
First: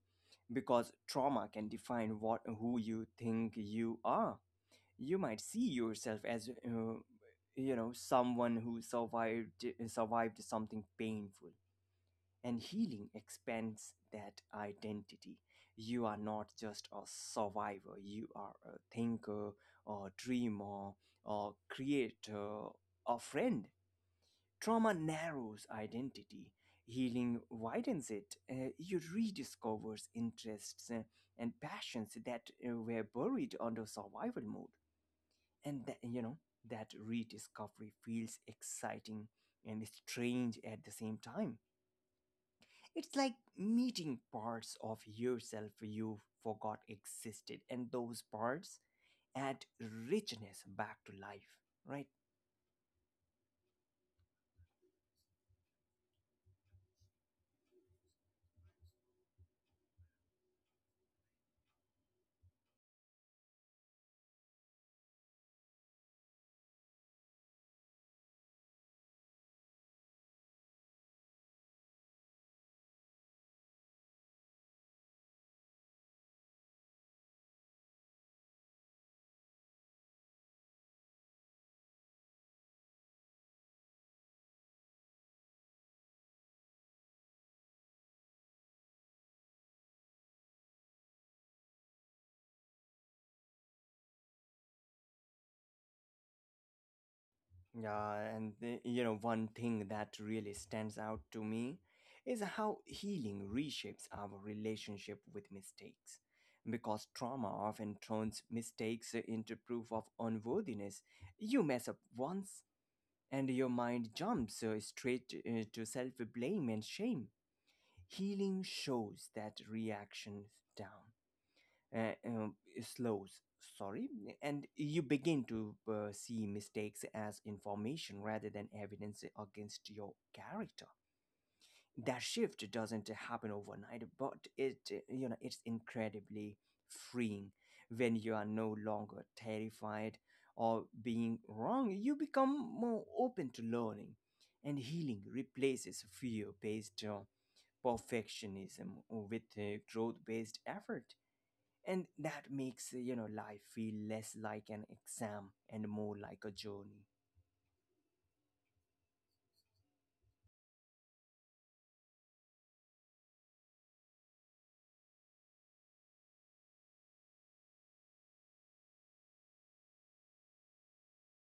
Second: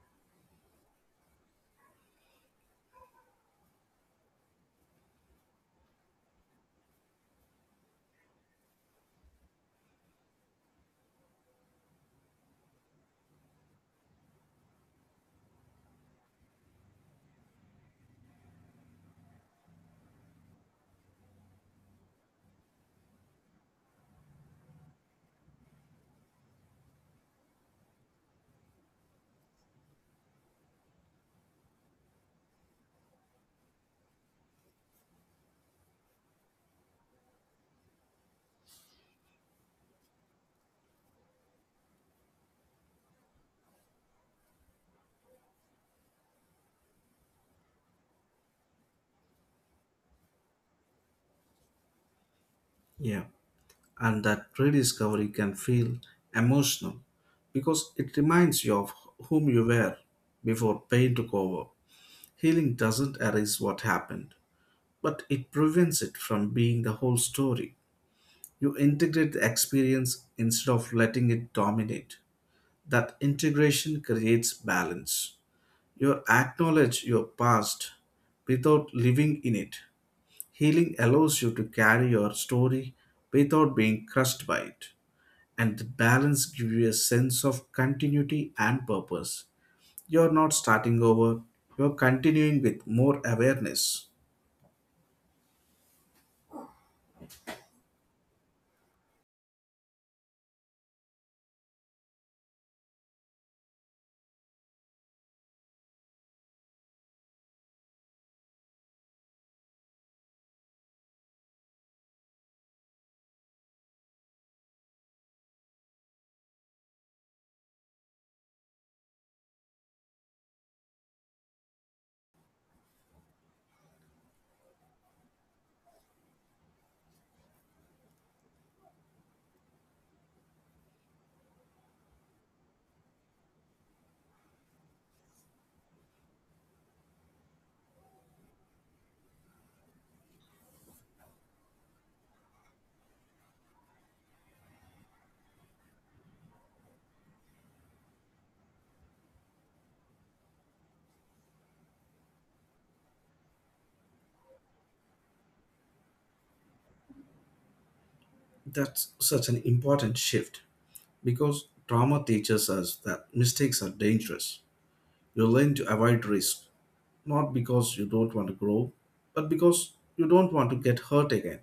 A: because trauma can define what who you think you are. You might see yourself as someone who survived something painful, and healing expands that identity. You are not just a survivor, you are a thinker, a dreamer, a creator, a friend. Trauma narrows identity, healing widens it. Uh, you rediscover interests and passions that were buried under survival mode. And that rediscovery feels exciting and strange at the same time. It's like meeting parts of yourself you forgot existed, and those parts add richness back to life, right?
B: Yeah, and that rediscovery can feel emotional because it reminds you of whom you were before pain took over. Healing doesn't erase what happened, but it prevents it from being the whole story. You integrate the experience instead of letting it dominate. That integration creates balance. You acknowledge your past without living in it. Healing allows you to carry your story without being crushed by it, and the balance gives you a sense of continuity and purpose. You're not starting over, you're continuing with more awareness.
A: Yeah, and one thing that really stands out to me is how healing reshapes our relationship with mistakes. Because trauma often turns mistakes into proof of unworthiness. You mess up once, and your mind jumps straight to self blame and shame. Healing shows that reaction down uh, um, slows sorry and you begin to see mistakes as information rather than evidence against your character. That shift doesn't happen overnight, but it, you know, it's incredibly freeing. When you are no longer terrified or being wrong, you become more open to learning, and healing replaces fear based perfectionism with growth based effort, and that makes, you know, life feel less like an exam and more like a journey.
B: That's such an important shift because trauma teaches us that mistakes are dangerous. You learn to avoid risk, not because you don't want to grow, but because you don't want to get hurt again.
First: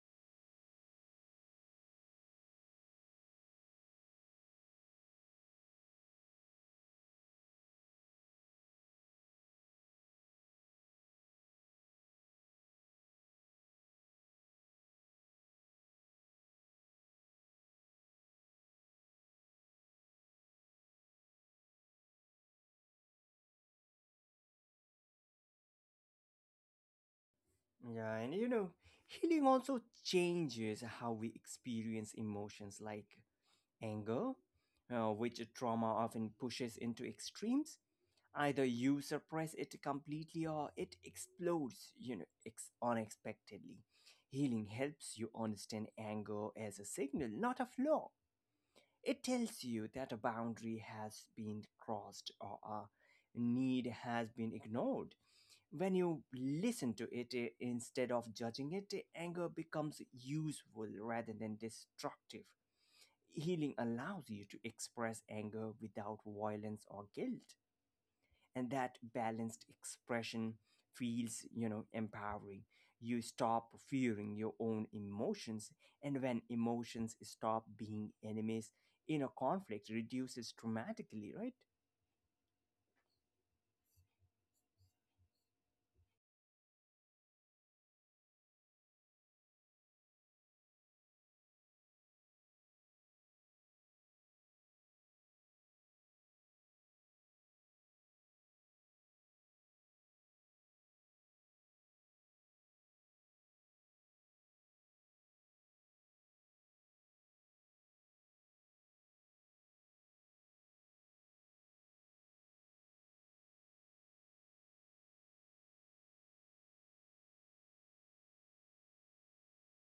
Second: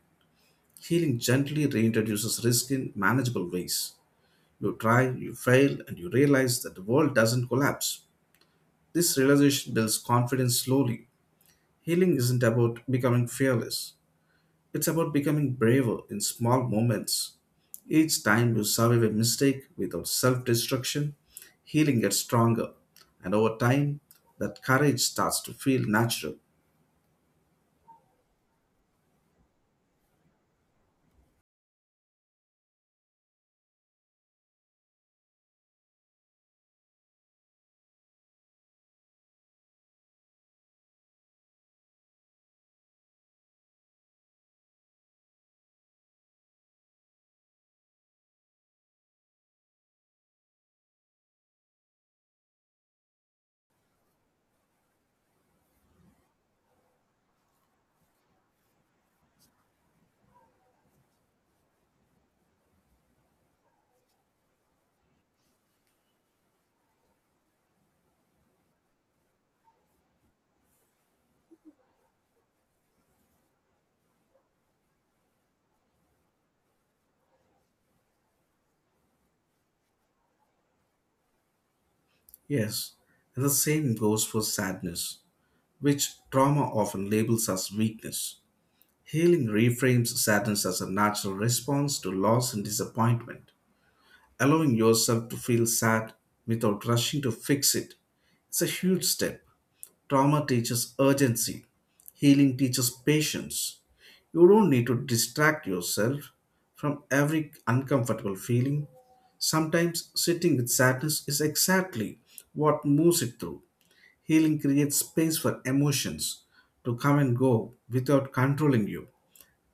B: Healing gently reintroduces risk in manageable ways. You try, you fail, and you realize that the world doesn't collapse. This realization builds confidence slowly. Healing isn't about becoming fearless, it's about becoming braver in small moments. Each time you survive a mistake without self destruction, healing gets stronger, and over time, that courage starts to feel natural.
A: Yeah, and healing also changes how we experience emotions like anger, which trauma often pushes into extremes. Either you suppress it completely, or it explodes, you know, unexpectedly. Healing helps you understand anger as a signal, not a flaw. It tells you that a boundary has been crossed or a need has been ignored. When you listen to it, instead of judging it, anger becomes useful rather than destructive. Healing allows you to express anger without violence or guilt, and that balanced expression feels, you know, empowering. You stop fearing your own emotions, and when emotions stop being enemies, inner conflict reduces dramatically, right?
B: Yes, and the same goes for sadness, which trauma often labels as weakness. Healing reframes sadness as a natural response to loss and disappointment. Allowing yourself to feel sad without rushing to fix it is a huge step. Trauma teaches urgency, healing teaches patience. You don't need to distract yourself from every uncomfortable feeling. Sometimes sitting with sadness is exactly what moves it through. Healing creates space for emotions to come and go without controlling you.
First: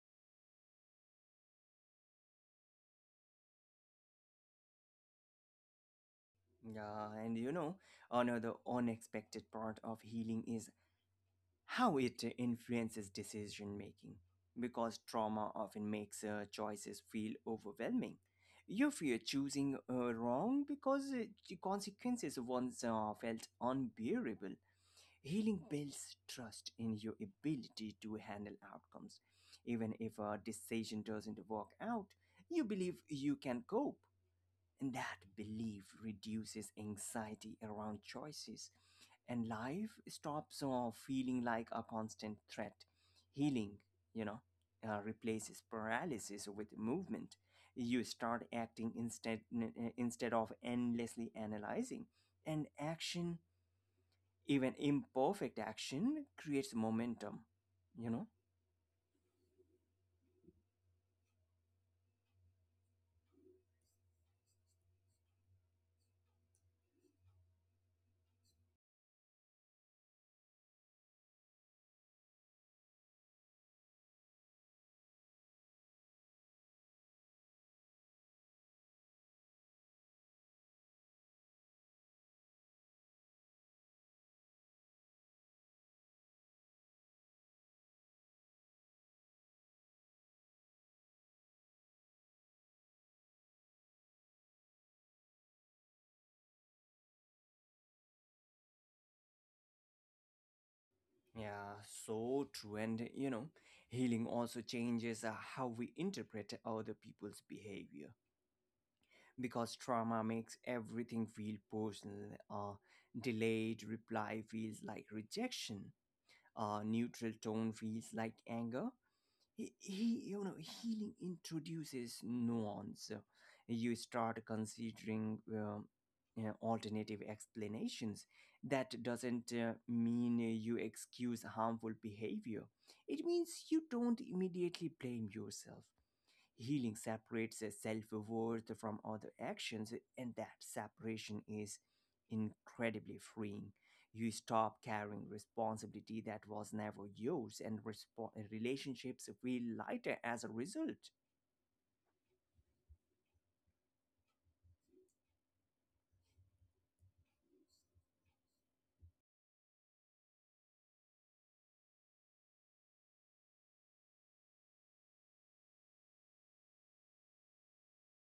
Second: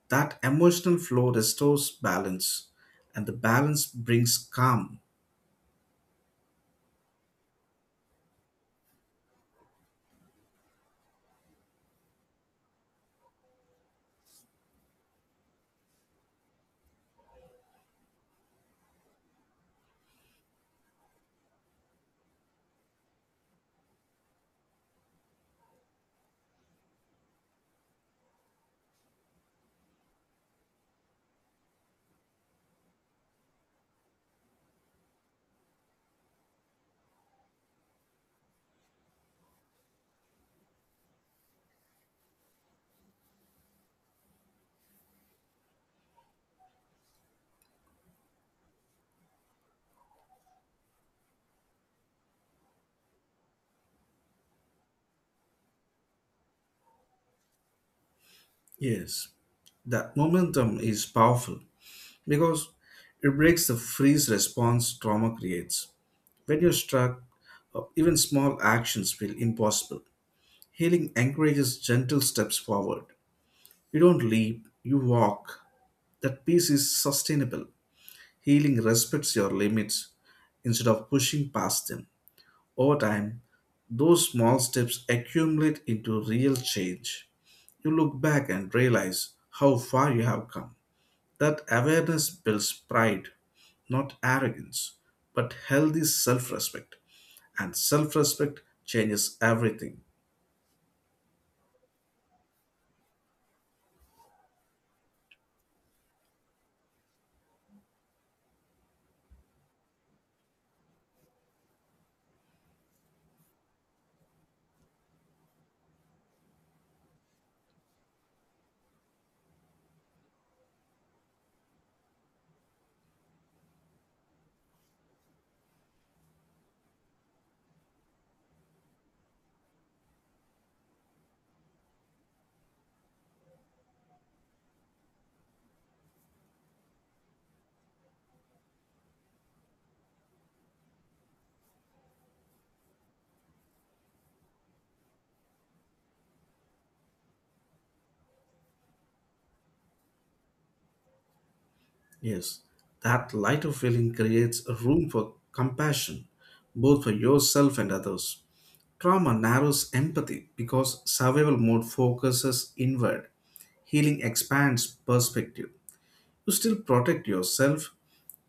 B: That emotional flow restores balance, and the balance brings calm.
A: Yeah, and another unexpected part of healing is how it influences decision making, because trauma often makes choices feel overwhelming. You fear choosing wrong because the consequences once felt unbearable. Healing builds trust in your ability to handle outcomes. Even if a decision doesn't work out, you believe you can cope. And that belief reduces anxiety around choices, and life stops feeling like a constant threat. Healing, you know, replaces paralysis with movement. You start acting instead of endlessly analyzing, and action, even imperfect action, creates momentum, you know.
B: Yes, that momentum is powerful because it breaks the freeze response trauma creates. When you're struck, even small actions feel impossible. Healing encourages gentle steps forward. You don't leap, you walk. That peace is sustainable. Healing respects your limits instead of pushing past them. Over time, those small steps accumulate into real change. You look back and realize how far you have come. That awareness builds pride, not arrogance, but healthy self respect. And self respect changes everything.
A: Yeah, so true. And healing also changes how we interpret other people's behavior, because trauma makes everything feel personal. Delayed reply feels like rejection. Neutral tone feels like anger. Healing introduces nuance. You start considering alternative explanations. That doesn't mean you excuse harmful behavior. It means you don't immediately blame yourself. Healing separates self worth from other actions, and that separation is incredibly freeing. You stop carrying responsibility that was never yours, and relationships feel lighter as a result.
B: Yes, that lighter feeling creates a room for compassion, both for yourself and others. Trauma narrows empathy because survival mode focuses inward. Healing expands perspective. You still protect yourself,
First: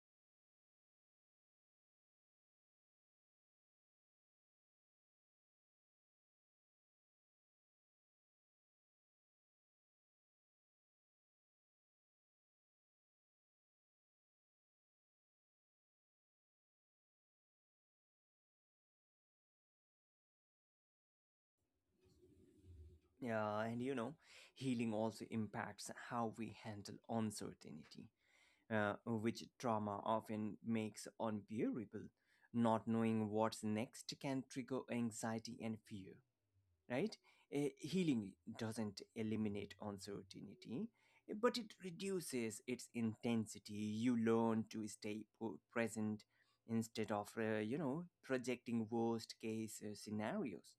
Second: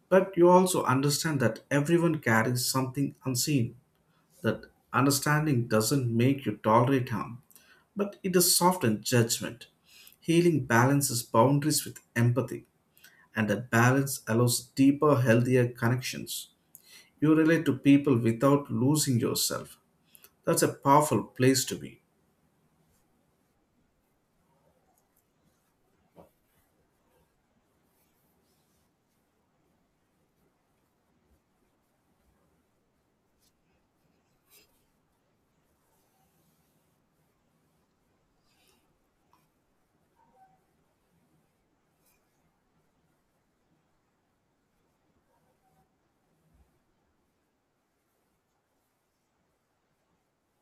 B: but you also understand that everyone carries something unseen. That understanding doesn't make you tolerate harm, but it does soften judgment. Healing balances boundaries with empathy, and that balance allows deeper, healthier connections. You relate to people without losing yourself. That's a powerful place to be.
A: Yeah, and healing also impacts how we handle uncertainty, which trauma often makes unbearable. Not knowing what's next can trigger anxiety and fear, right? Healing doesn't eliminate uncertainty, but it reduces its intensity. You learn to stay present instead of, projecting worst case scenarios.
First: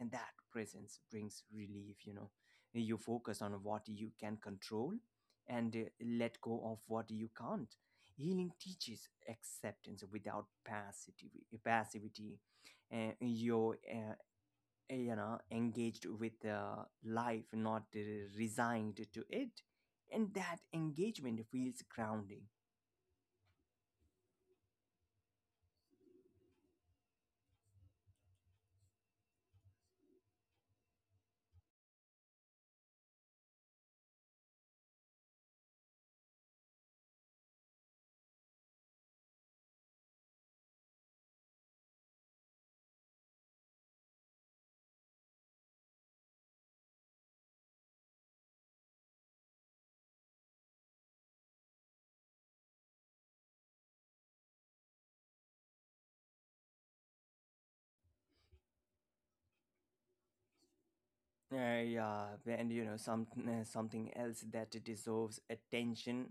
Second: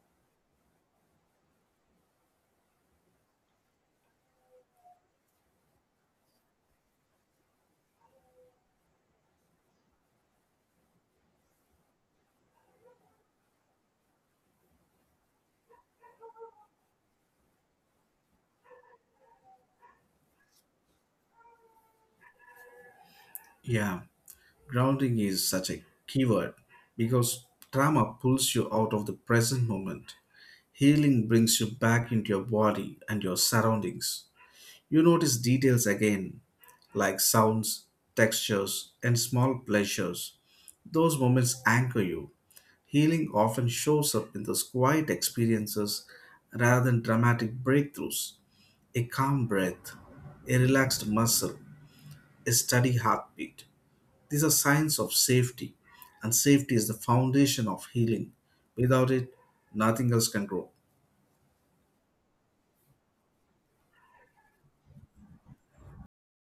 A: And that presence brings relief, you know. You focus on what you can control and let go of what you can't. Healing teaches acceptance without passivity, your eh, you know engaged with life, not resigned to it, and that engagement feels grounding.
B: Yeah, grounding is such a key word because trauma pulls you out of the present moment. Healing brings you back into your body and your surroundings. You notice details again, like sounds, textures, and small pleasures. Those moments anchor you. Healing often shows up in those quiet experiences rather than dramatic breakthroughs. A calm breath, a relaxed muscle, a steady heartbeat. These are signs of safety, and safety is the foundation of healing. Without it, nothing else can grow.
A: Yeah, and something else that deserves attention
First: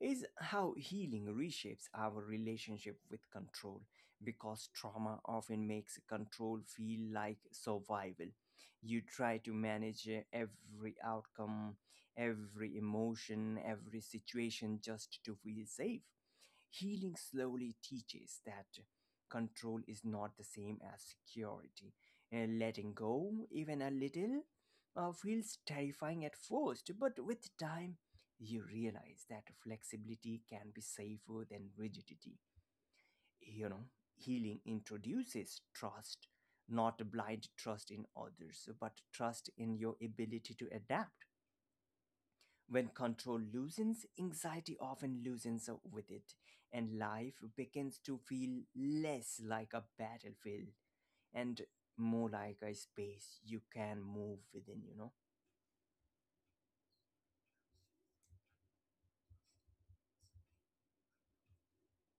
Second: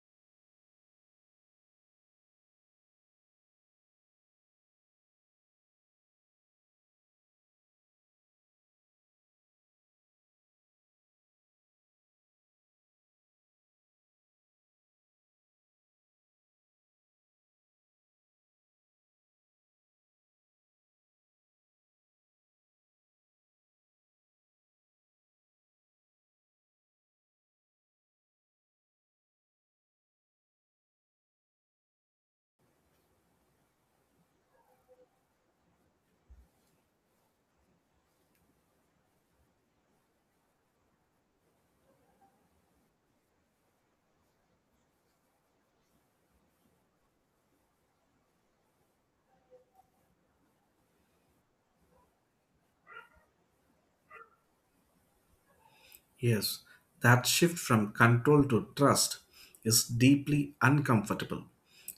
A: is how healing reshapes our relationship with control, because trauma often makes control feel like survival. You try to manage every outcome, every emotion, every situation just to feel safe. Healing slowly teaches that control is not the same as security. And letting go, even a little, feels terrifying at first, but with time, you realize that flexibility can be safer than rigidity. You know, healing introduces trust, not blind trust in others, but trust in your ability to adapt. When control loosens, anxiety often loosens up with it, and life begins to feel less like a battlefield and more like a space you can move within, you know.
B: Yes, that shift from control to trust is deeply uncomfortable,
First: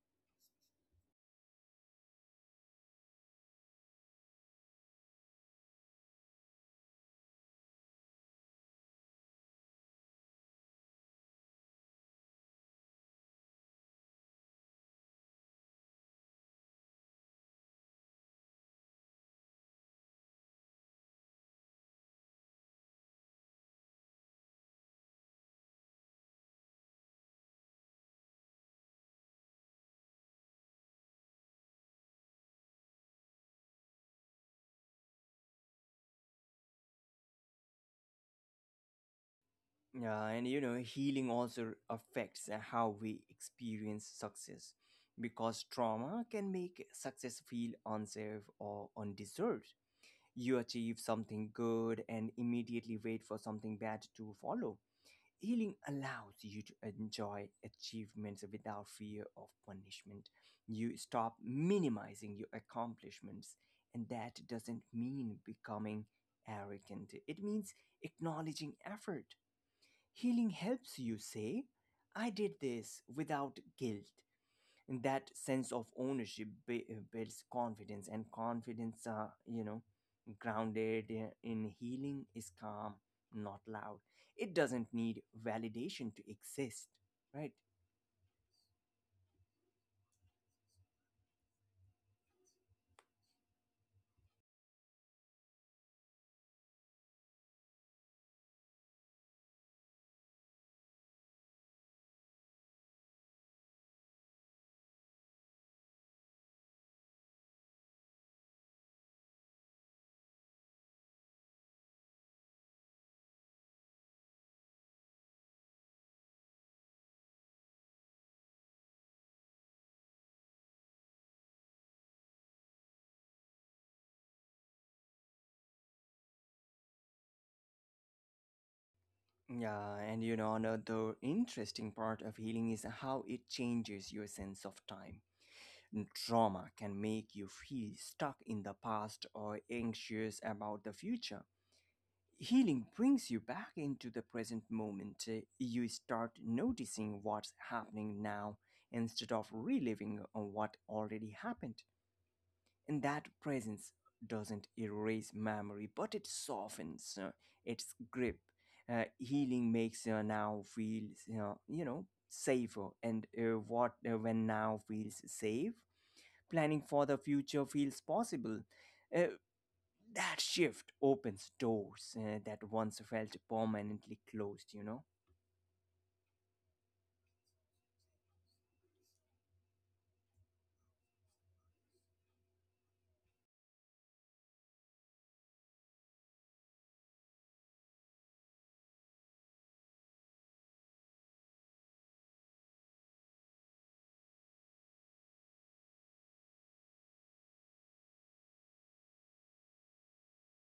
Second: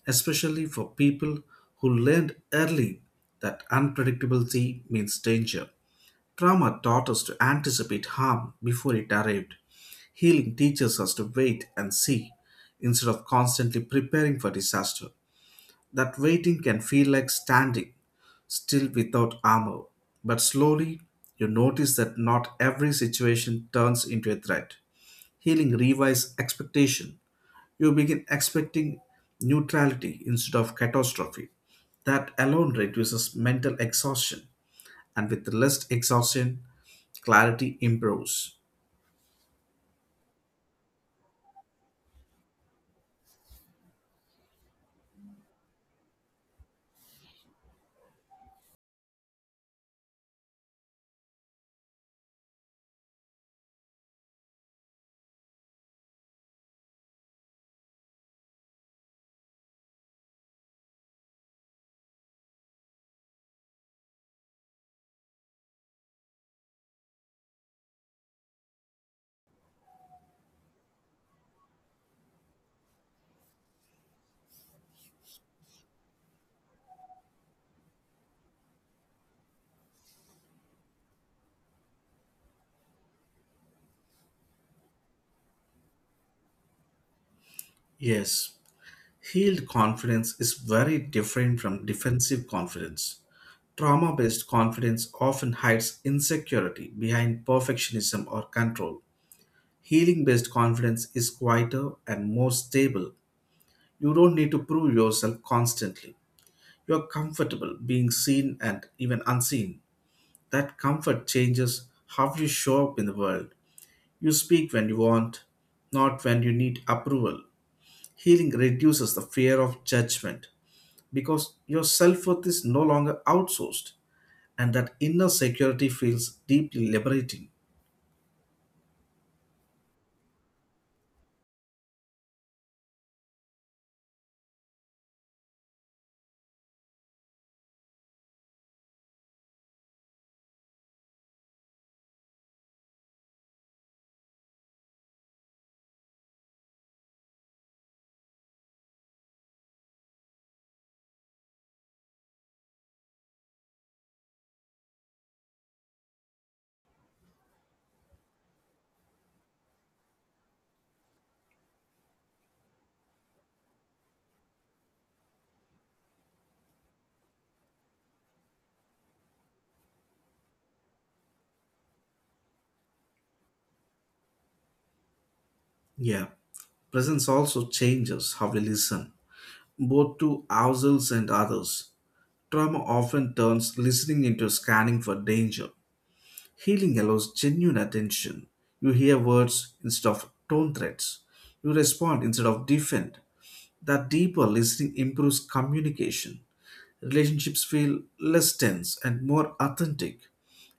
B: especially for people who learned early that unpredictability means danger. Trauma taught us to anticipate harm before it arrived. Healing teaches us to wait and see instead of constantly preparing for disaster. That waiting can feel like standing still without armor, but slowly you notice that not every situation turns into a threat. Healing rewires expectation. You begin expecting neutrality instead of catastrophe. That alone reduces mental exhaustion, and with less exhaustion, clarity improves.
A: Yeah, and you know, healing also affects how we experience success, because trauma can make success feel unsafe or undeserved. You achieve something good and immediately wait for something bad to follow. Healing allows you to enjoy achievements without fear of punishment. You stop minimizing your accomplishments, and that doesn't mean becoming arrogant. It means acknowledging effort. Healing helps you say, "I did this" without guilt. And that sense of ownership builds confidence, and confidence, grounded in healing, is calm, not loud. It doesn't need validation to exist, right?
B: Yes, healed confidence is very different from defensive confidence. Trauma based confidence often hides insecurity behind perfectionism or control. Healing based confidence is quieter and more stable. You don't need to prove yourself constantly. You're comfortable being seen and even unseen. That comfort changes how you show up in the world. You speak when you want, not when you need approval. Healing reduces the fear of judgment because your self worth is no longer outsourced, and that inner security feels deeply liberating.
A: Yeah, and you know, another interesting part of healing is how it changes your sense of time. Trauma can make you feel stuck in the past or anxious about the future. Healing brings you back into the present moment. You start noticing what's happening now instead of reliving what already happened. And that presence doesn't erase memory, but it softens its grip. Healing makes now feel, safer. And what when now feels safe, planning for the future feels possible. Uh, that shift opens doors that once felt permanently closed, you know.
B: Yeah, presence also changes how we listen, both to ourselves and others. Trauma often turns listening into scanning for danger. Healing allows genuine attention. You hear words instead of tone threats. You respond instead of defend. That deeper listening improves communication. Relationships feel less tense and more authentic.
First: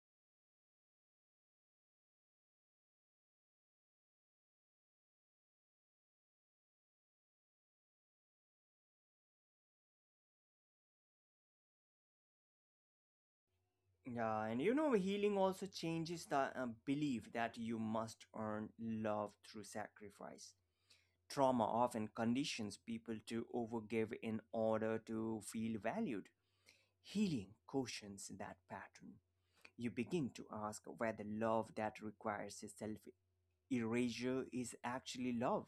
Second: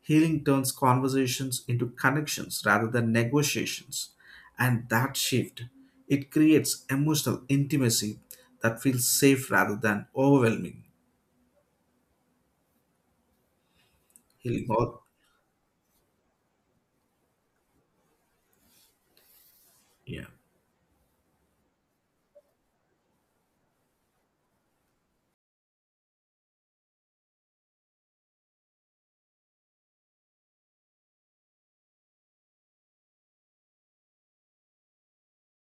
B: Healing turns conversations into connections rather than negotiations. And that shift, it creates emotional intimacy that feels safe rather than overwhelming.
A: Yeah, and
B: Healing
A: you know,
B: all
A: healing also changes the belief that you must earn love through
B: yeah.
A: sacrifice. Trauma often conditions people to overgive in order to feel valued. Healing cautions that pattern. You begin to ask whether love that requires self erasure is actually love.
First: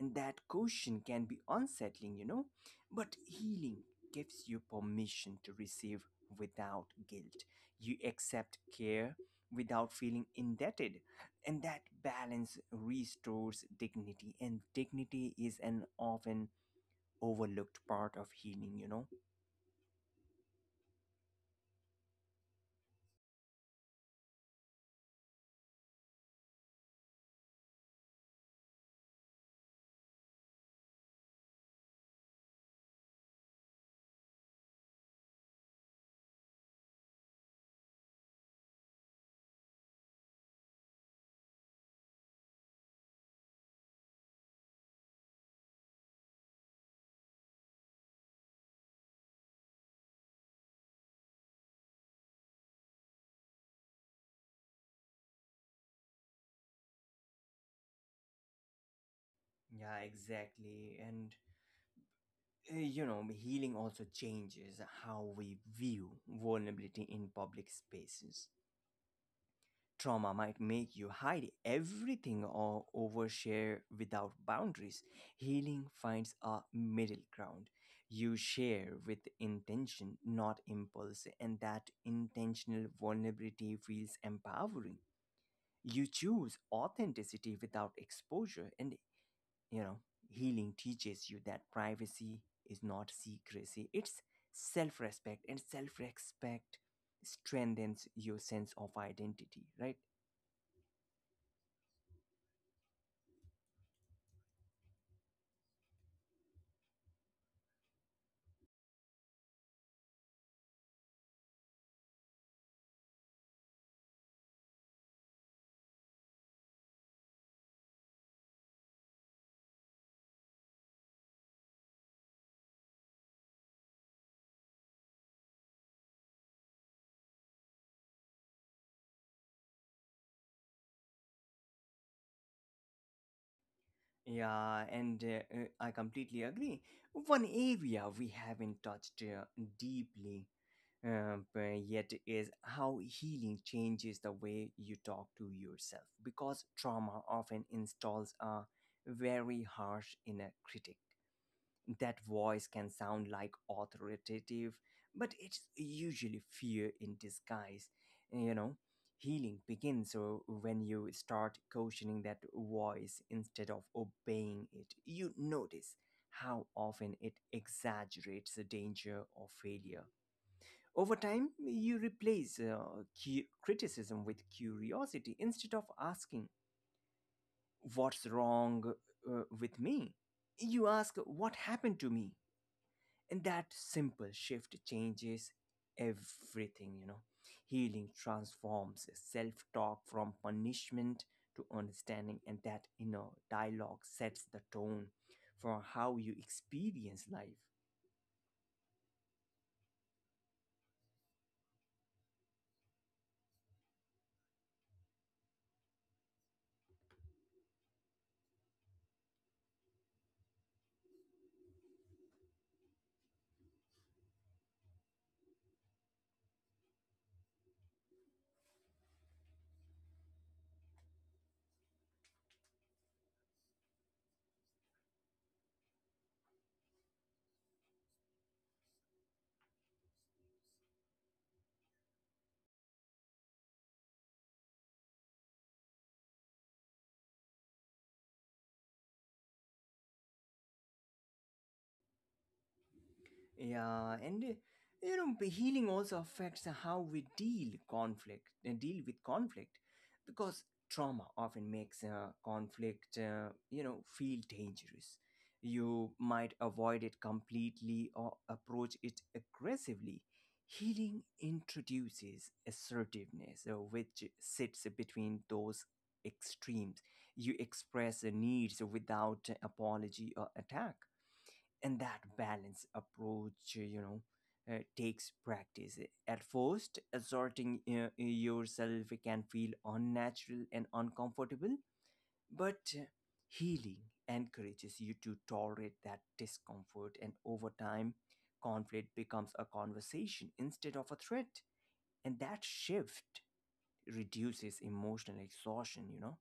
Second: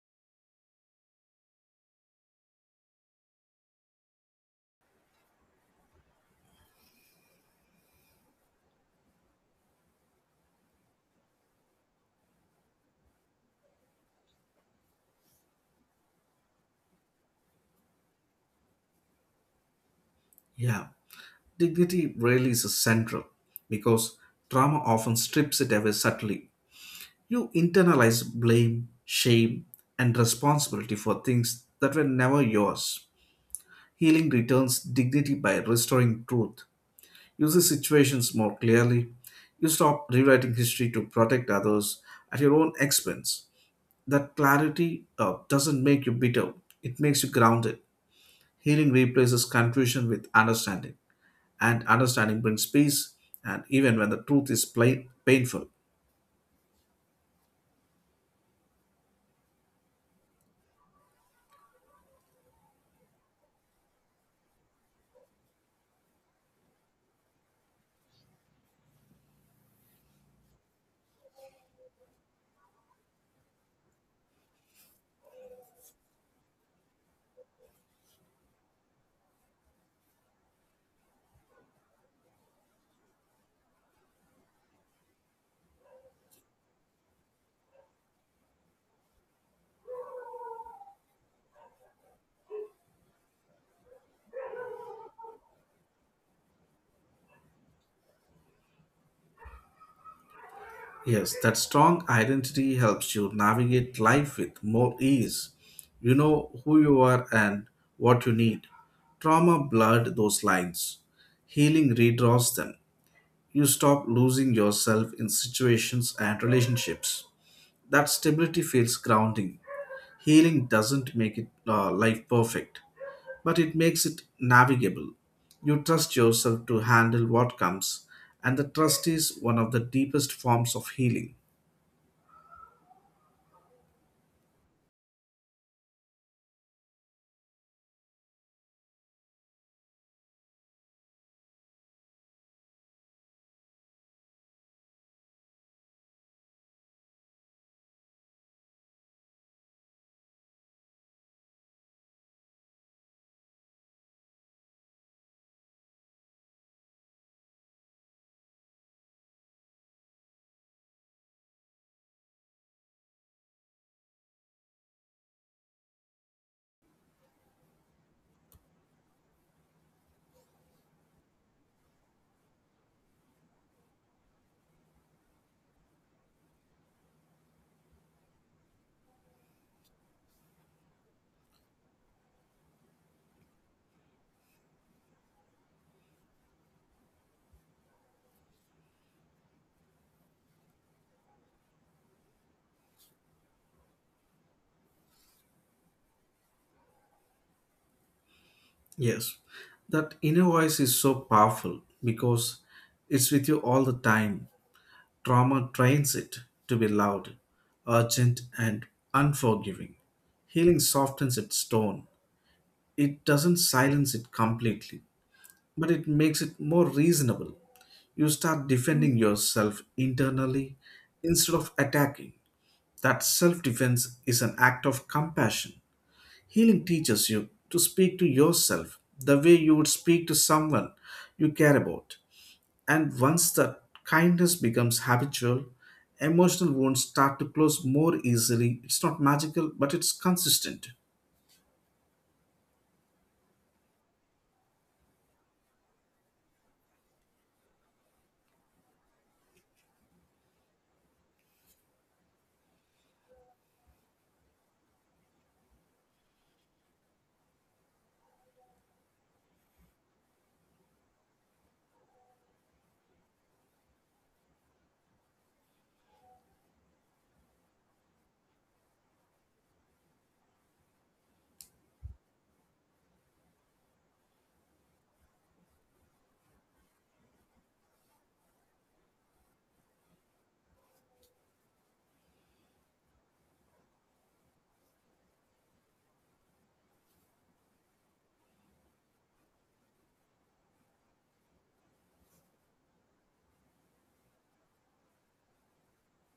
A: And that question can be unsettling, you know, but healing gives you permission to receive without guilt. You accept care without feeling indebted, and that balance restores dignity, and dignity is an often overlooked part of healing, you know.
B: Yeah. Dignity really is central because trauma often strips it away subtly. You internalize blame, shame, and responsibility for things that were never yours. Healing returns dignity by restoring truth. You see situations more clearly. You stop rewriting history to protect others at your own expense. That clarity doesn't make you bitter, it makes you grounded. Healing replaces confusion with understanding, and understanding brings peace, and even when the truth is plain, painful.
A: Yeah, exactly. And you know, healing also changes how we view vulnerability in public spaces. Trauma might make you hide everything or overshare without boundaries. Healing finds a middle ground. You share with intention, not impulse, and that intentional vulnerability feels empowering. You choose authenticity without exposure, and you know, healing teaches you that privacy is not secrecy, it's self respect, and self respect strengthens your sense of identity, right?
B: Yes, that strong identity helps you navigate life with more ease. You know who you are and what you need. Trauma blurred those lines. Healing redraws them. You stop losing yourself in situations and relationships. That stability feels grounding. Healing doesn't make it life perfect, but it makes it navigable. You trust yourself to handle what comes, and the trust is one of the deepest forms of healing.
A: Yeah, and I completely agree. One area we haven't touched deeply but yet is how healing changes the way you talk to yourself, because trauma often installs a very harsh inner critic. That voice can sound like authoritative, but it's usually fear in disguise. You know, healing begins when you start questioning that voice instead of obeying it. You notice how often it exaggerates the danger or failure. Over time, you replace criticism with curiosity. Instead of asking, "What's wrong with me?" you ask, "What happened to me?" And that simple shift changes everything, you know. Healing transforms self talk from punishment to understanding, and that inner dialogue sets the tone for how you experience life.
B: Yes, that inner voice is so powerful because it's with you all the time. Trauma trains it to be loud, urgent, and unforgiving. Healing softens its tone. It doesn't silence it completely, but it makes it more reasonable. You start defending yourself internally instead of attacking. That self defense is an act of compassion. Healing teaches you to speak to yourself the way you would speak to someone you care about. And once that kindness becomes habitual, emotional wounds start to close more easily. It's not magical, but it's consistent.
A: Yeah, and you know, healing also affects how we deal with conflict, because trauma often makes conflict you know feel dangerous. You might avoid it completely or approach it aggressively. Healing introduces assertiveness, which sits between those extremes. You express the needs without apology or attack, and that balance approach, takes practice. At first, asserting yourself can feel unnatural and uncomfortable, but healing encourages you to tolerate that discomfort, and over time conflict becomes a conversation instead of a threat, and that shift reduces emotional exhaustion, you know.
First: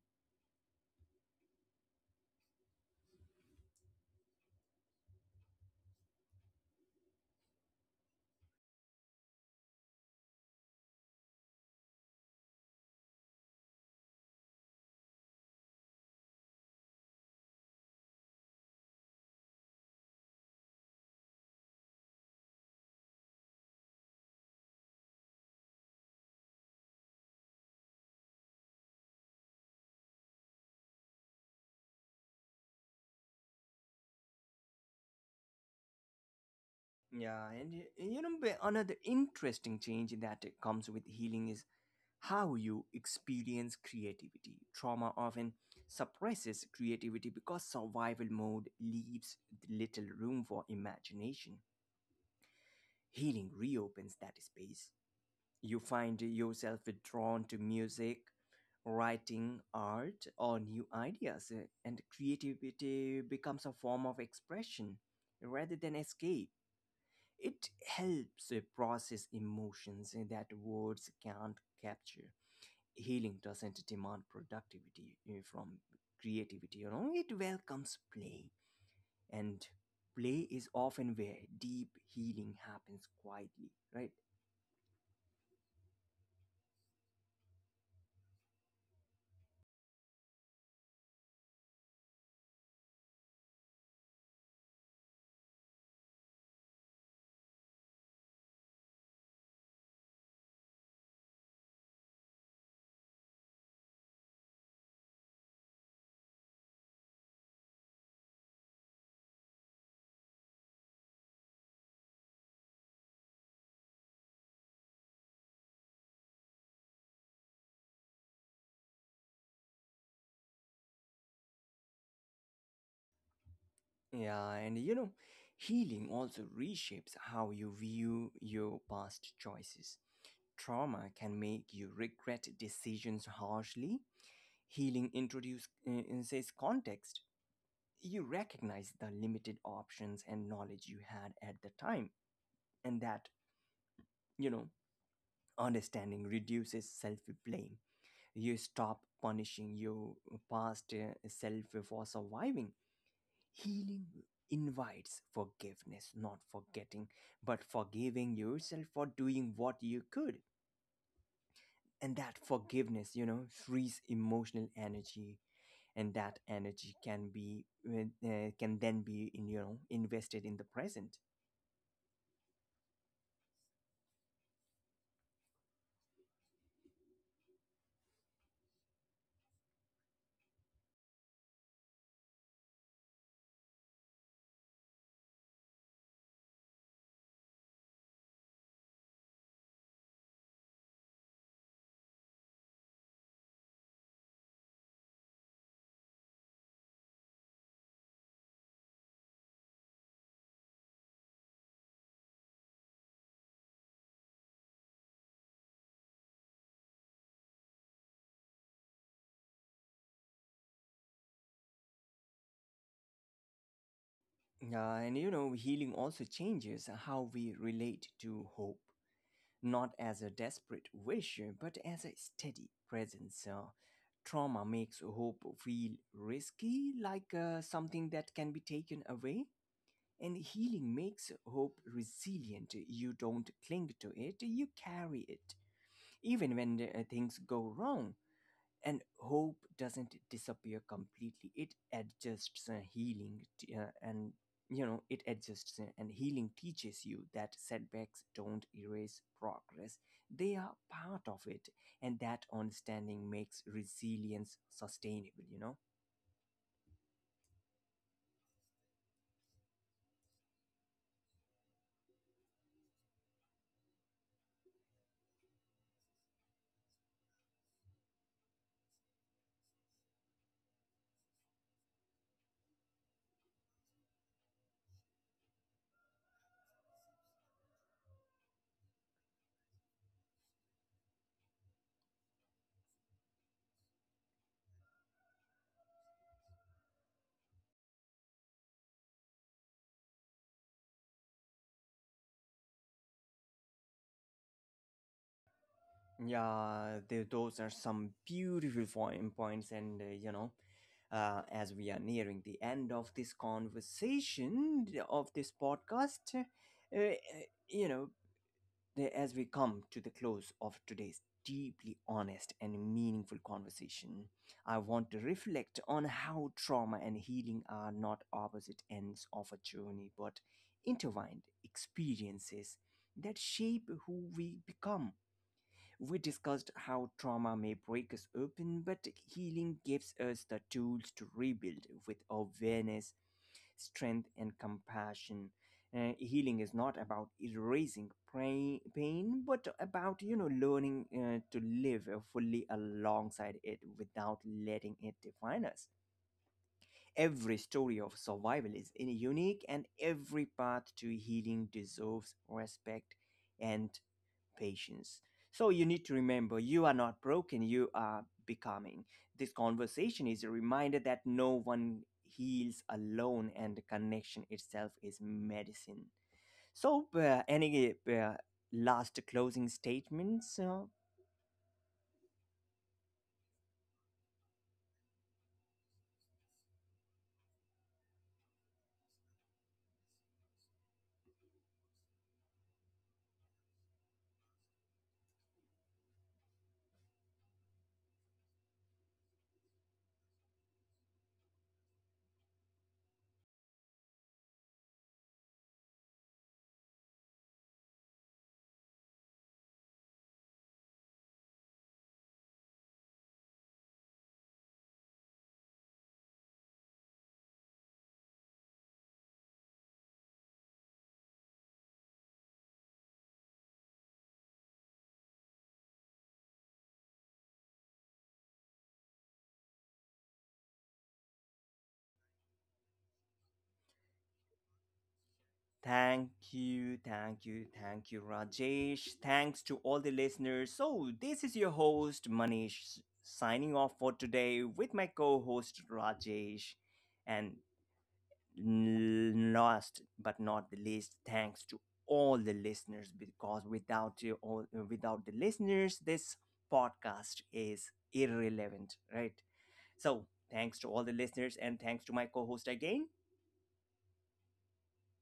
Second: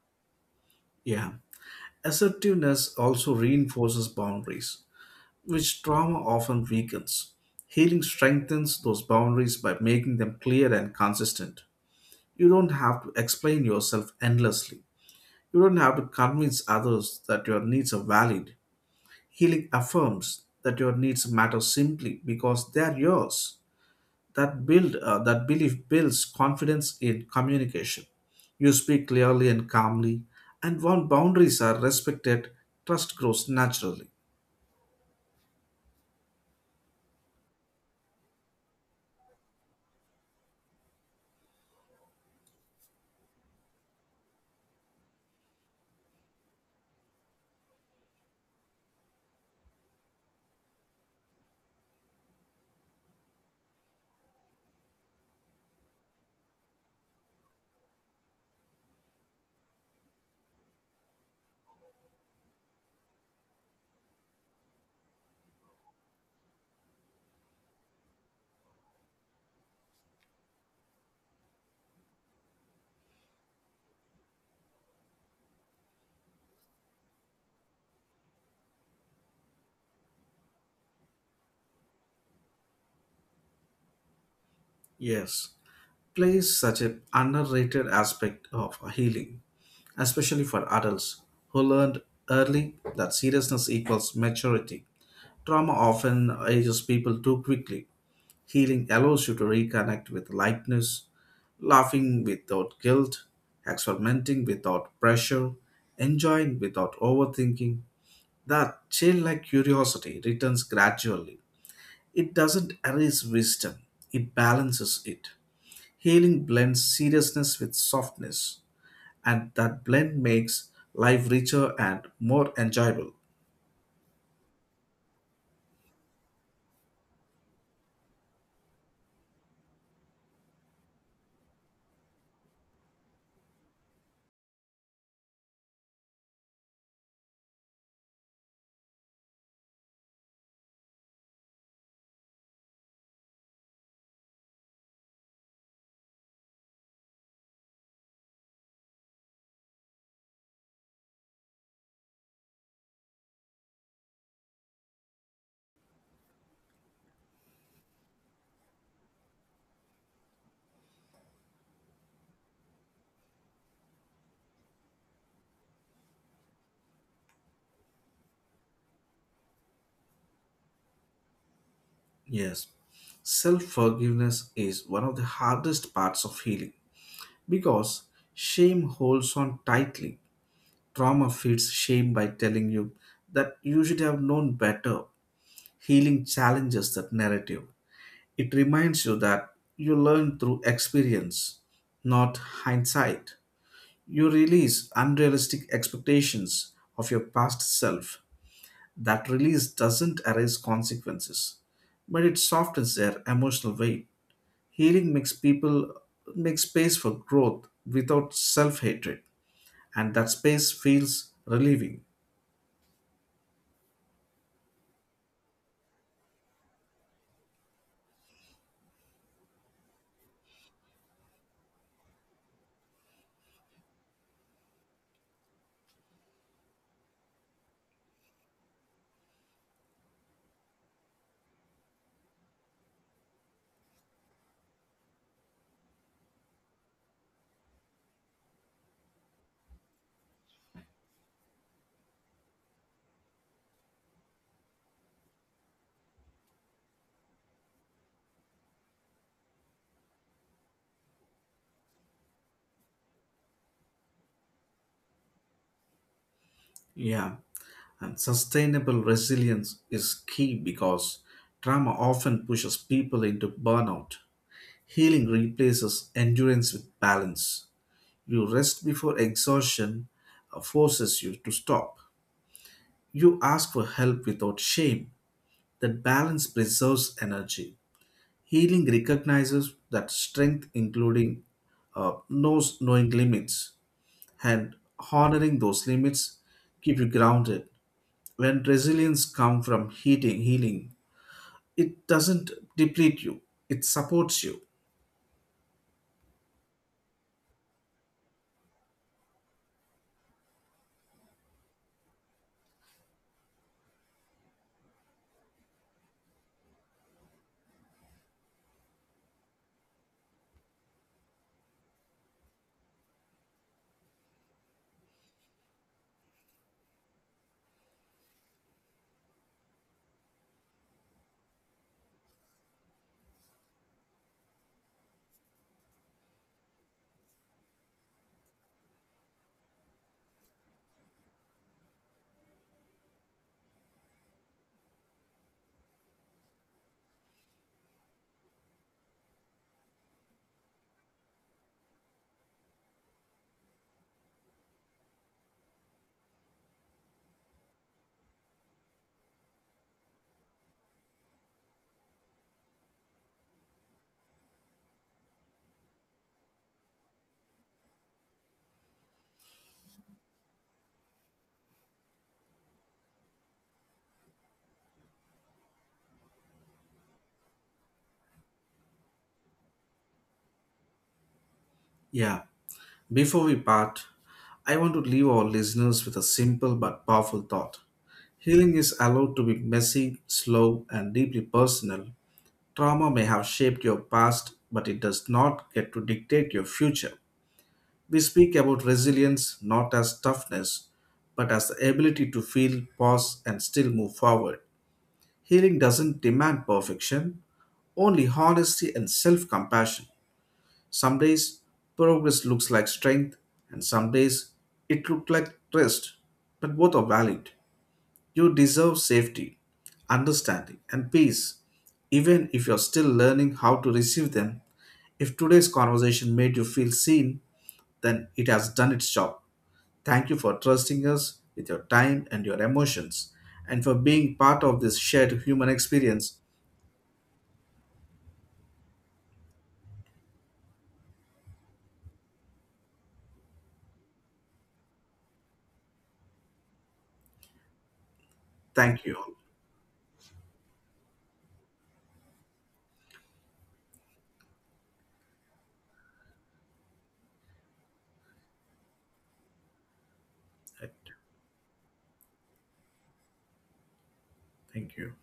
B: Yeah. Assertiveness also reinforces boundaries, which trauma often weakens. Healing strengthens those boundaries by making them clear and consistent. You don't have to explain yourself endlessly. You don't have to convince others that your needs are valid. Healing affirms that your needs matter simply because they are yours. That belief builds confidence in communication. You speak clearly and calmly, and when boundaries are respected, trust grows naturally.
A: Yeah, and you know, another interesting change that comes with healing is how you experience creativity. Trauma often suppresses creativity because survival mode leaves little room for imagination. Healing reopens that space. You find yourself drawn to music, writing, art, or new ideas, and creativity becomes a form of expression rather than escape. It helps process emotions that words can't capture. Healing doesn't demand productivity from creativity, you know, it welcomes play, and play is often where deep healing happens quietly, right?
B: Yes, play is such an underrated aspect of healing, especially for adults who learned early that seriousness equals maturity. Trauma often ages people too quickly. Healing allows you to reconnect with lightness, laughing without guilt, experimenting without pressure, enjoying without overthinking. That childlike curiosity returns gradually. It doesn't erase wisdom, it balances it. Healing blends seriousness with softness, and that blend makes life richer and more enjoyable.
A: Yeah, and you know, healing also reshapes how you view your past choices. Trauma can make you regret decisions harshly. Healing introduces says context. You recognize the limited options and knowledge you had at the time, and that, you know, understanding reduces self blame. You stop punishing your past self for surviving. Healing invites forgiveness, not forgetting, but forgiving yourself for doing what you could. And that forgiveness, you know, frees emotional energy, and that energy can be can then be, in, you know, invested in the present.
B: Yes, self forgiveness is one of the hardest parts of healing because shame holds on tightly. Trauma feeds shame by telling you that you should have known better. Healing challenges that narrative. It reminds you that you learn through experience, not hindsight. You release unrealistic expectations of your past self. That release doesn't erase consequences, but it softens their emotional weight. Healing makes people make space for growth without self hatred, and that space feels relieving.
A: And you know, healing also changes how we relate to hope, not as a desperate wish, but as a steady presence. Trauma makes hope feel risky, like something that can be taken away. And healing makes hope resilient. You don't cling to it, you carry it. Even when things go wrong, and hope doesn't disappear completely, it adjusts. And you know, it adjusts, and healing teaches you that setbacks don't erase progress, they are part of it, and that understanding makes resilience sustainable, you know.
B: Yeah, and sustainable resilience is key because trauma often pushes people into burnout. Healing replaces endurance with balance. You rest before exhaustion forces you to stop. You ask for help without shame. That balance preserves energy. Healing recognizes that strength, including knows knowing limits, and honoring those limits keep you grounded. When resilience comes from healing, it doesn't deplete you; it supports you.
A: Yeah, those are some beautiful points, and you know, as we are nearing the end of this conversation, of this podcast, you know there as we come to the close of today's deeply honest and meaningful conversation, I want to reflect on how trauma and healing are not opposite ends of a journey, but intertwined experiences that shape who we become. We discussed how trauma may break us open, but healing gives us the tools to rebuild with awareness, strength, and compassion. Healing is not about erasing pain, but about, you know, learning to live fully alongside it without letting it define us. Every story of survival is unique, and every path to healing deserves respect and patience. So you need to remember, you are not broken, you are becoming. This conversation is a reminder that no one heals alone, and the connection itself is medicine. So, any last closing statements?
B: Yeah. Before we part, I want to leave our listeners with a simple but powerful thought. Healing is allowed to be messy, slow, and deeply personal. Trauma may have shaped your past, but it does not get to dictate your future. We speak about resilience not as toughness, but as the ability to feel, pause, and still move forward. Healing doesn't demand perfection, only honesty and self compassion. Some days, progress looks like strength, and some days, it looks like rest, but both are valid. You deserve safety, understanding, and peace, even if you're still learning how to receive them. If today's conversation made you feel seen, then it has done its job. Thank you for trusting us with your time and your emotions, and for being part of this shared human experience.
A: Thank you, thank you, thank you, Rajesh. Thanks to all the listeners. So, this is your host, Manish, signing off for today with my co host, Rajesh. And
B: Thank you all.
A: Last but not the least, thanks to all the listeners, because without you all, without the listeners, this podcast is irrelevant, right? So thanks to
B: Right.
A: all the listeners, and thanks to my co-host again.
B: Thank you.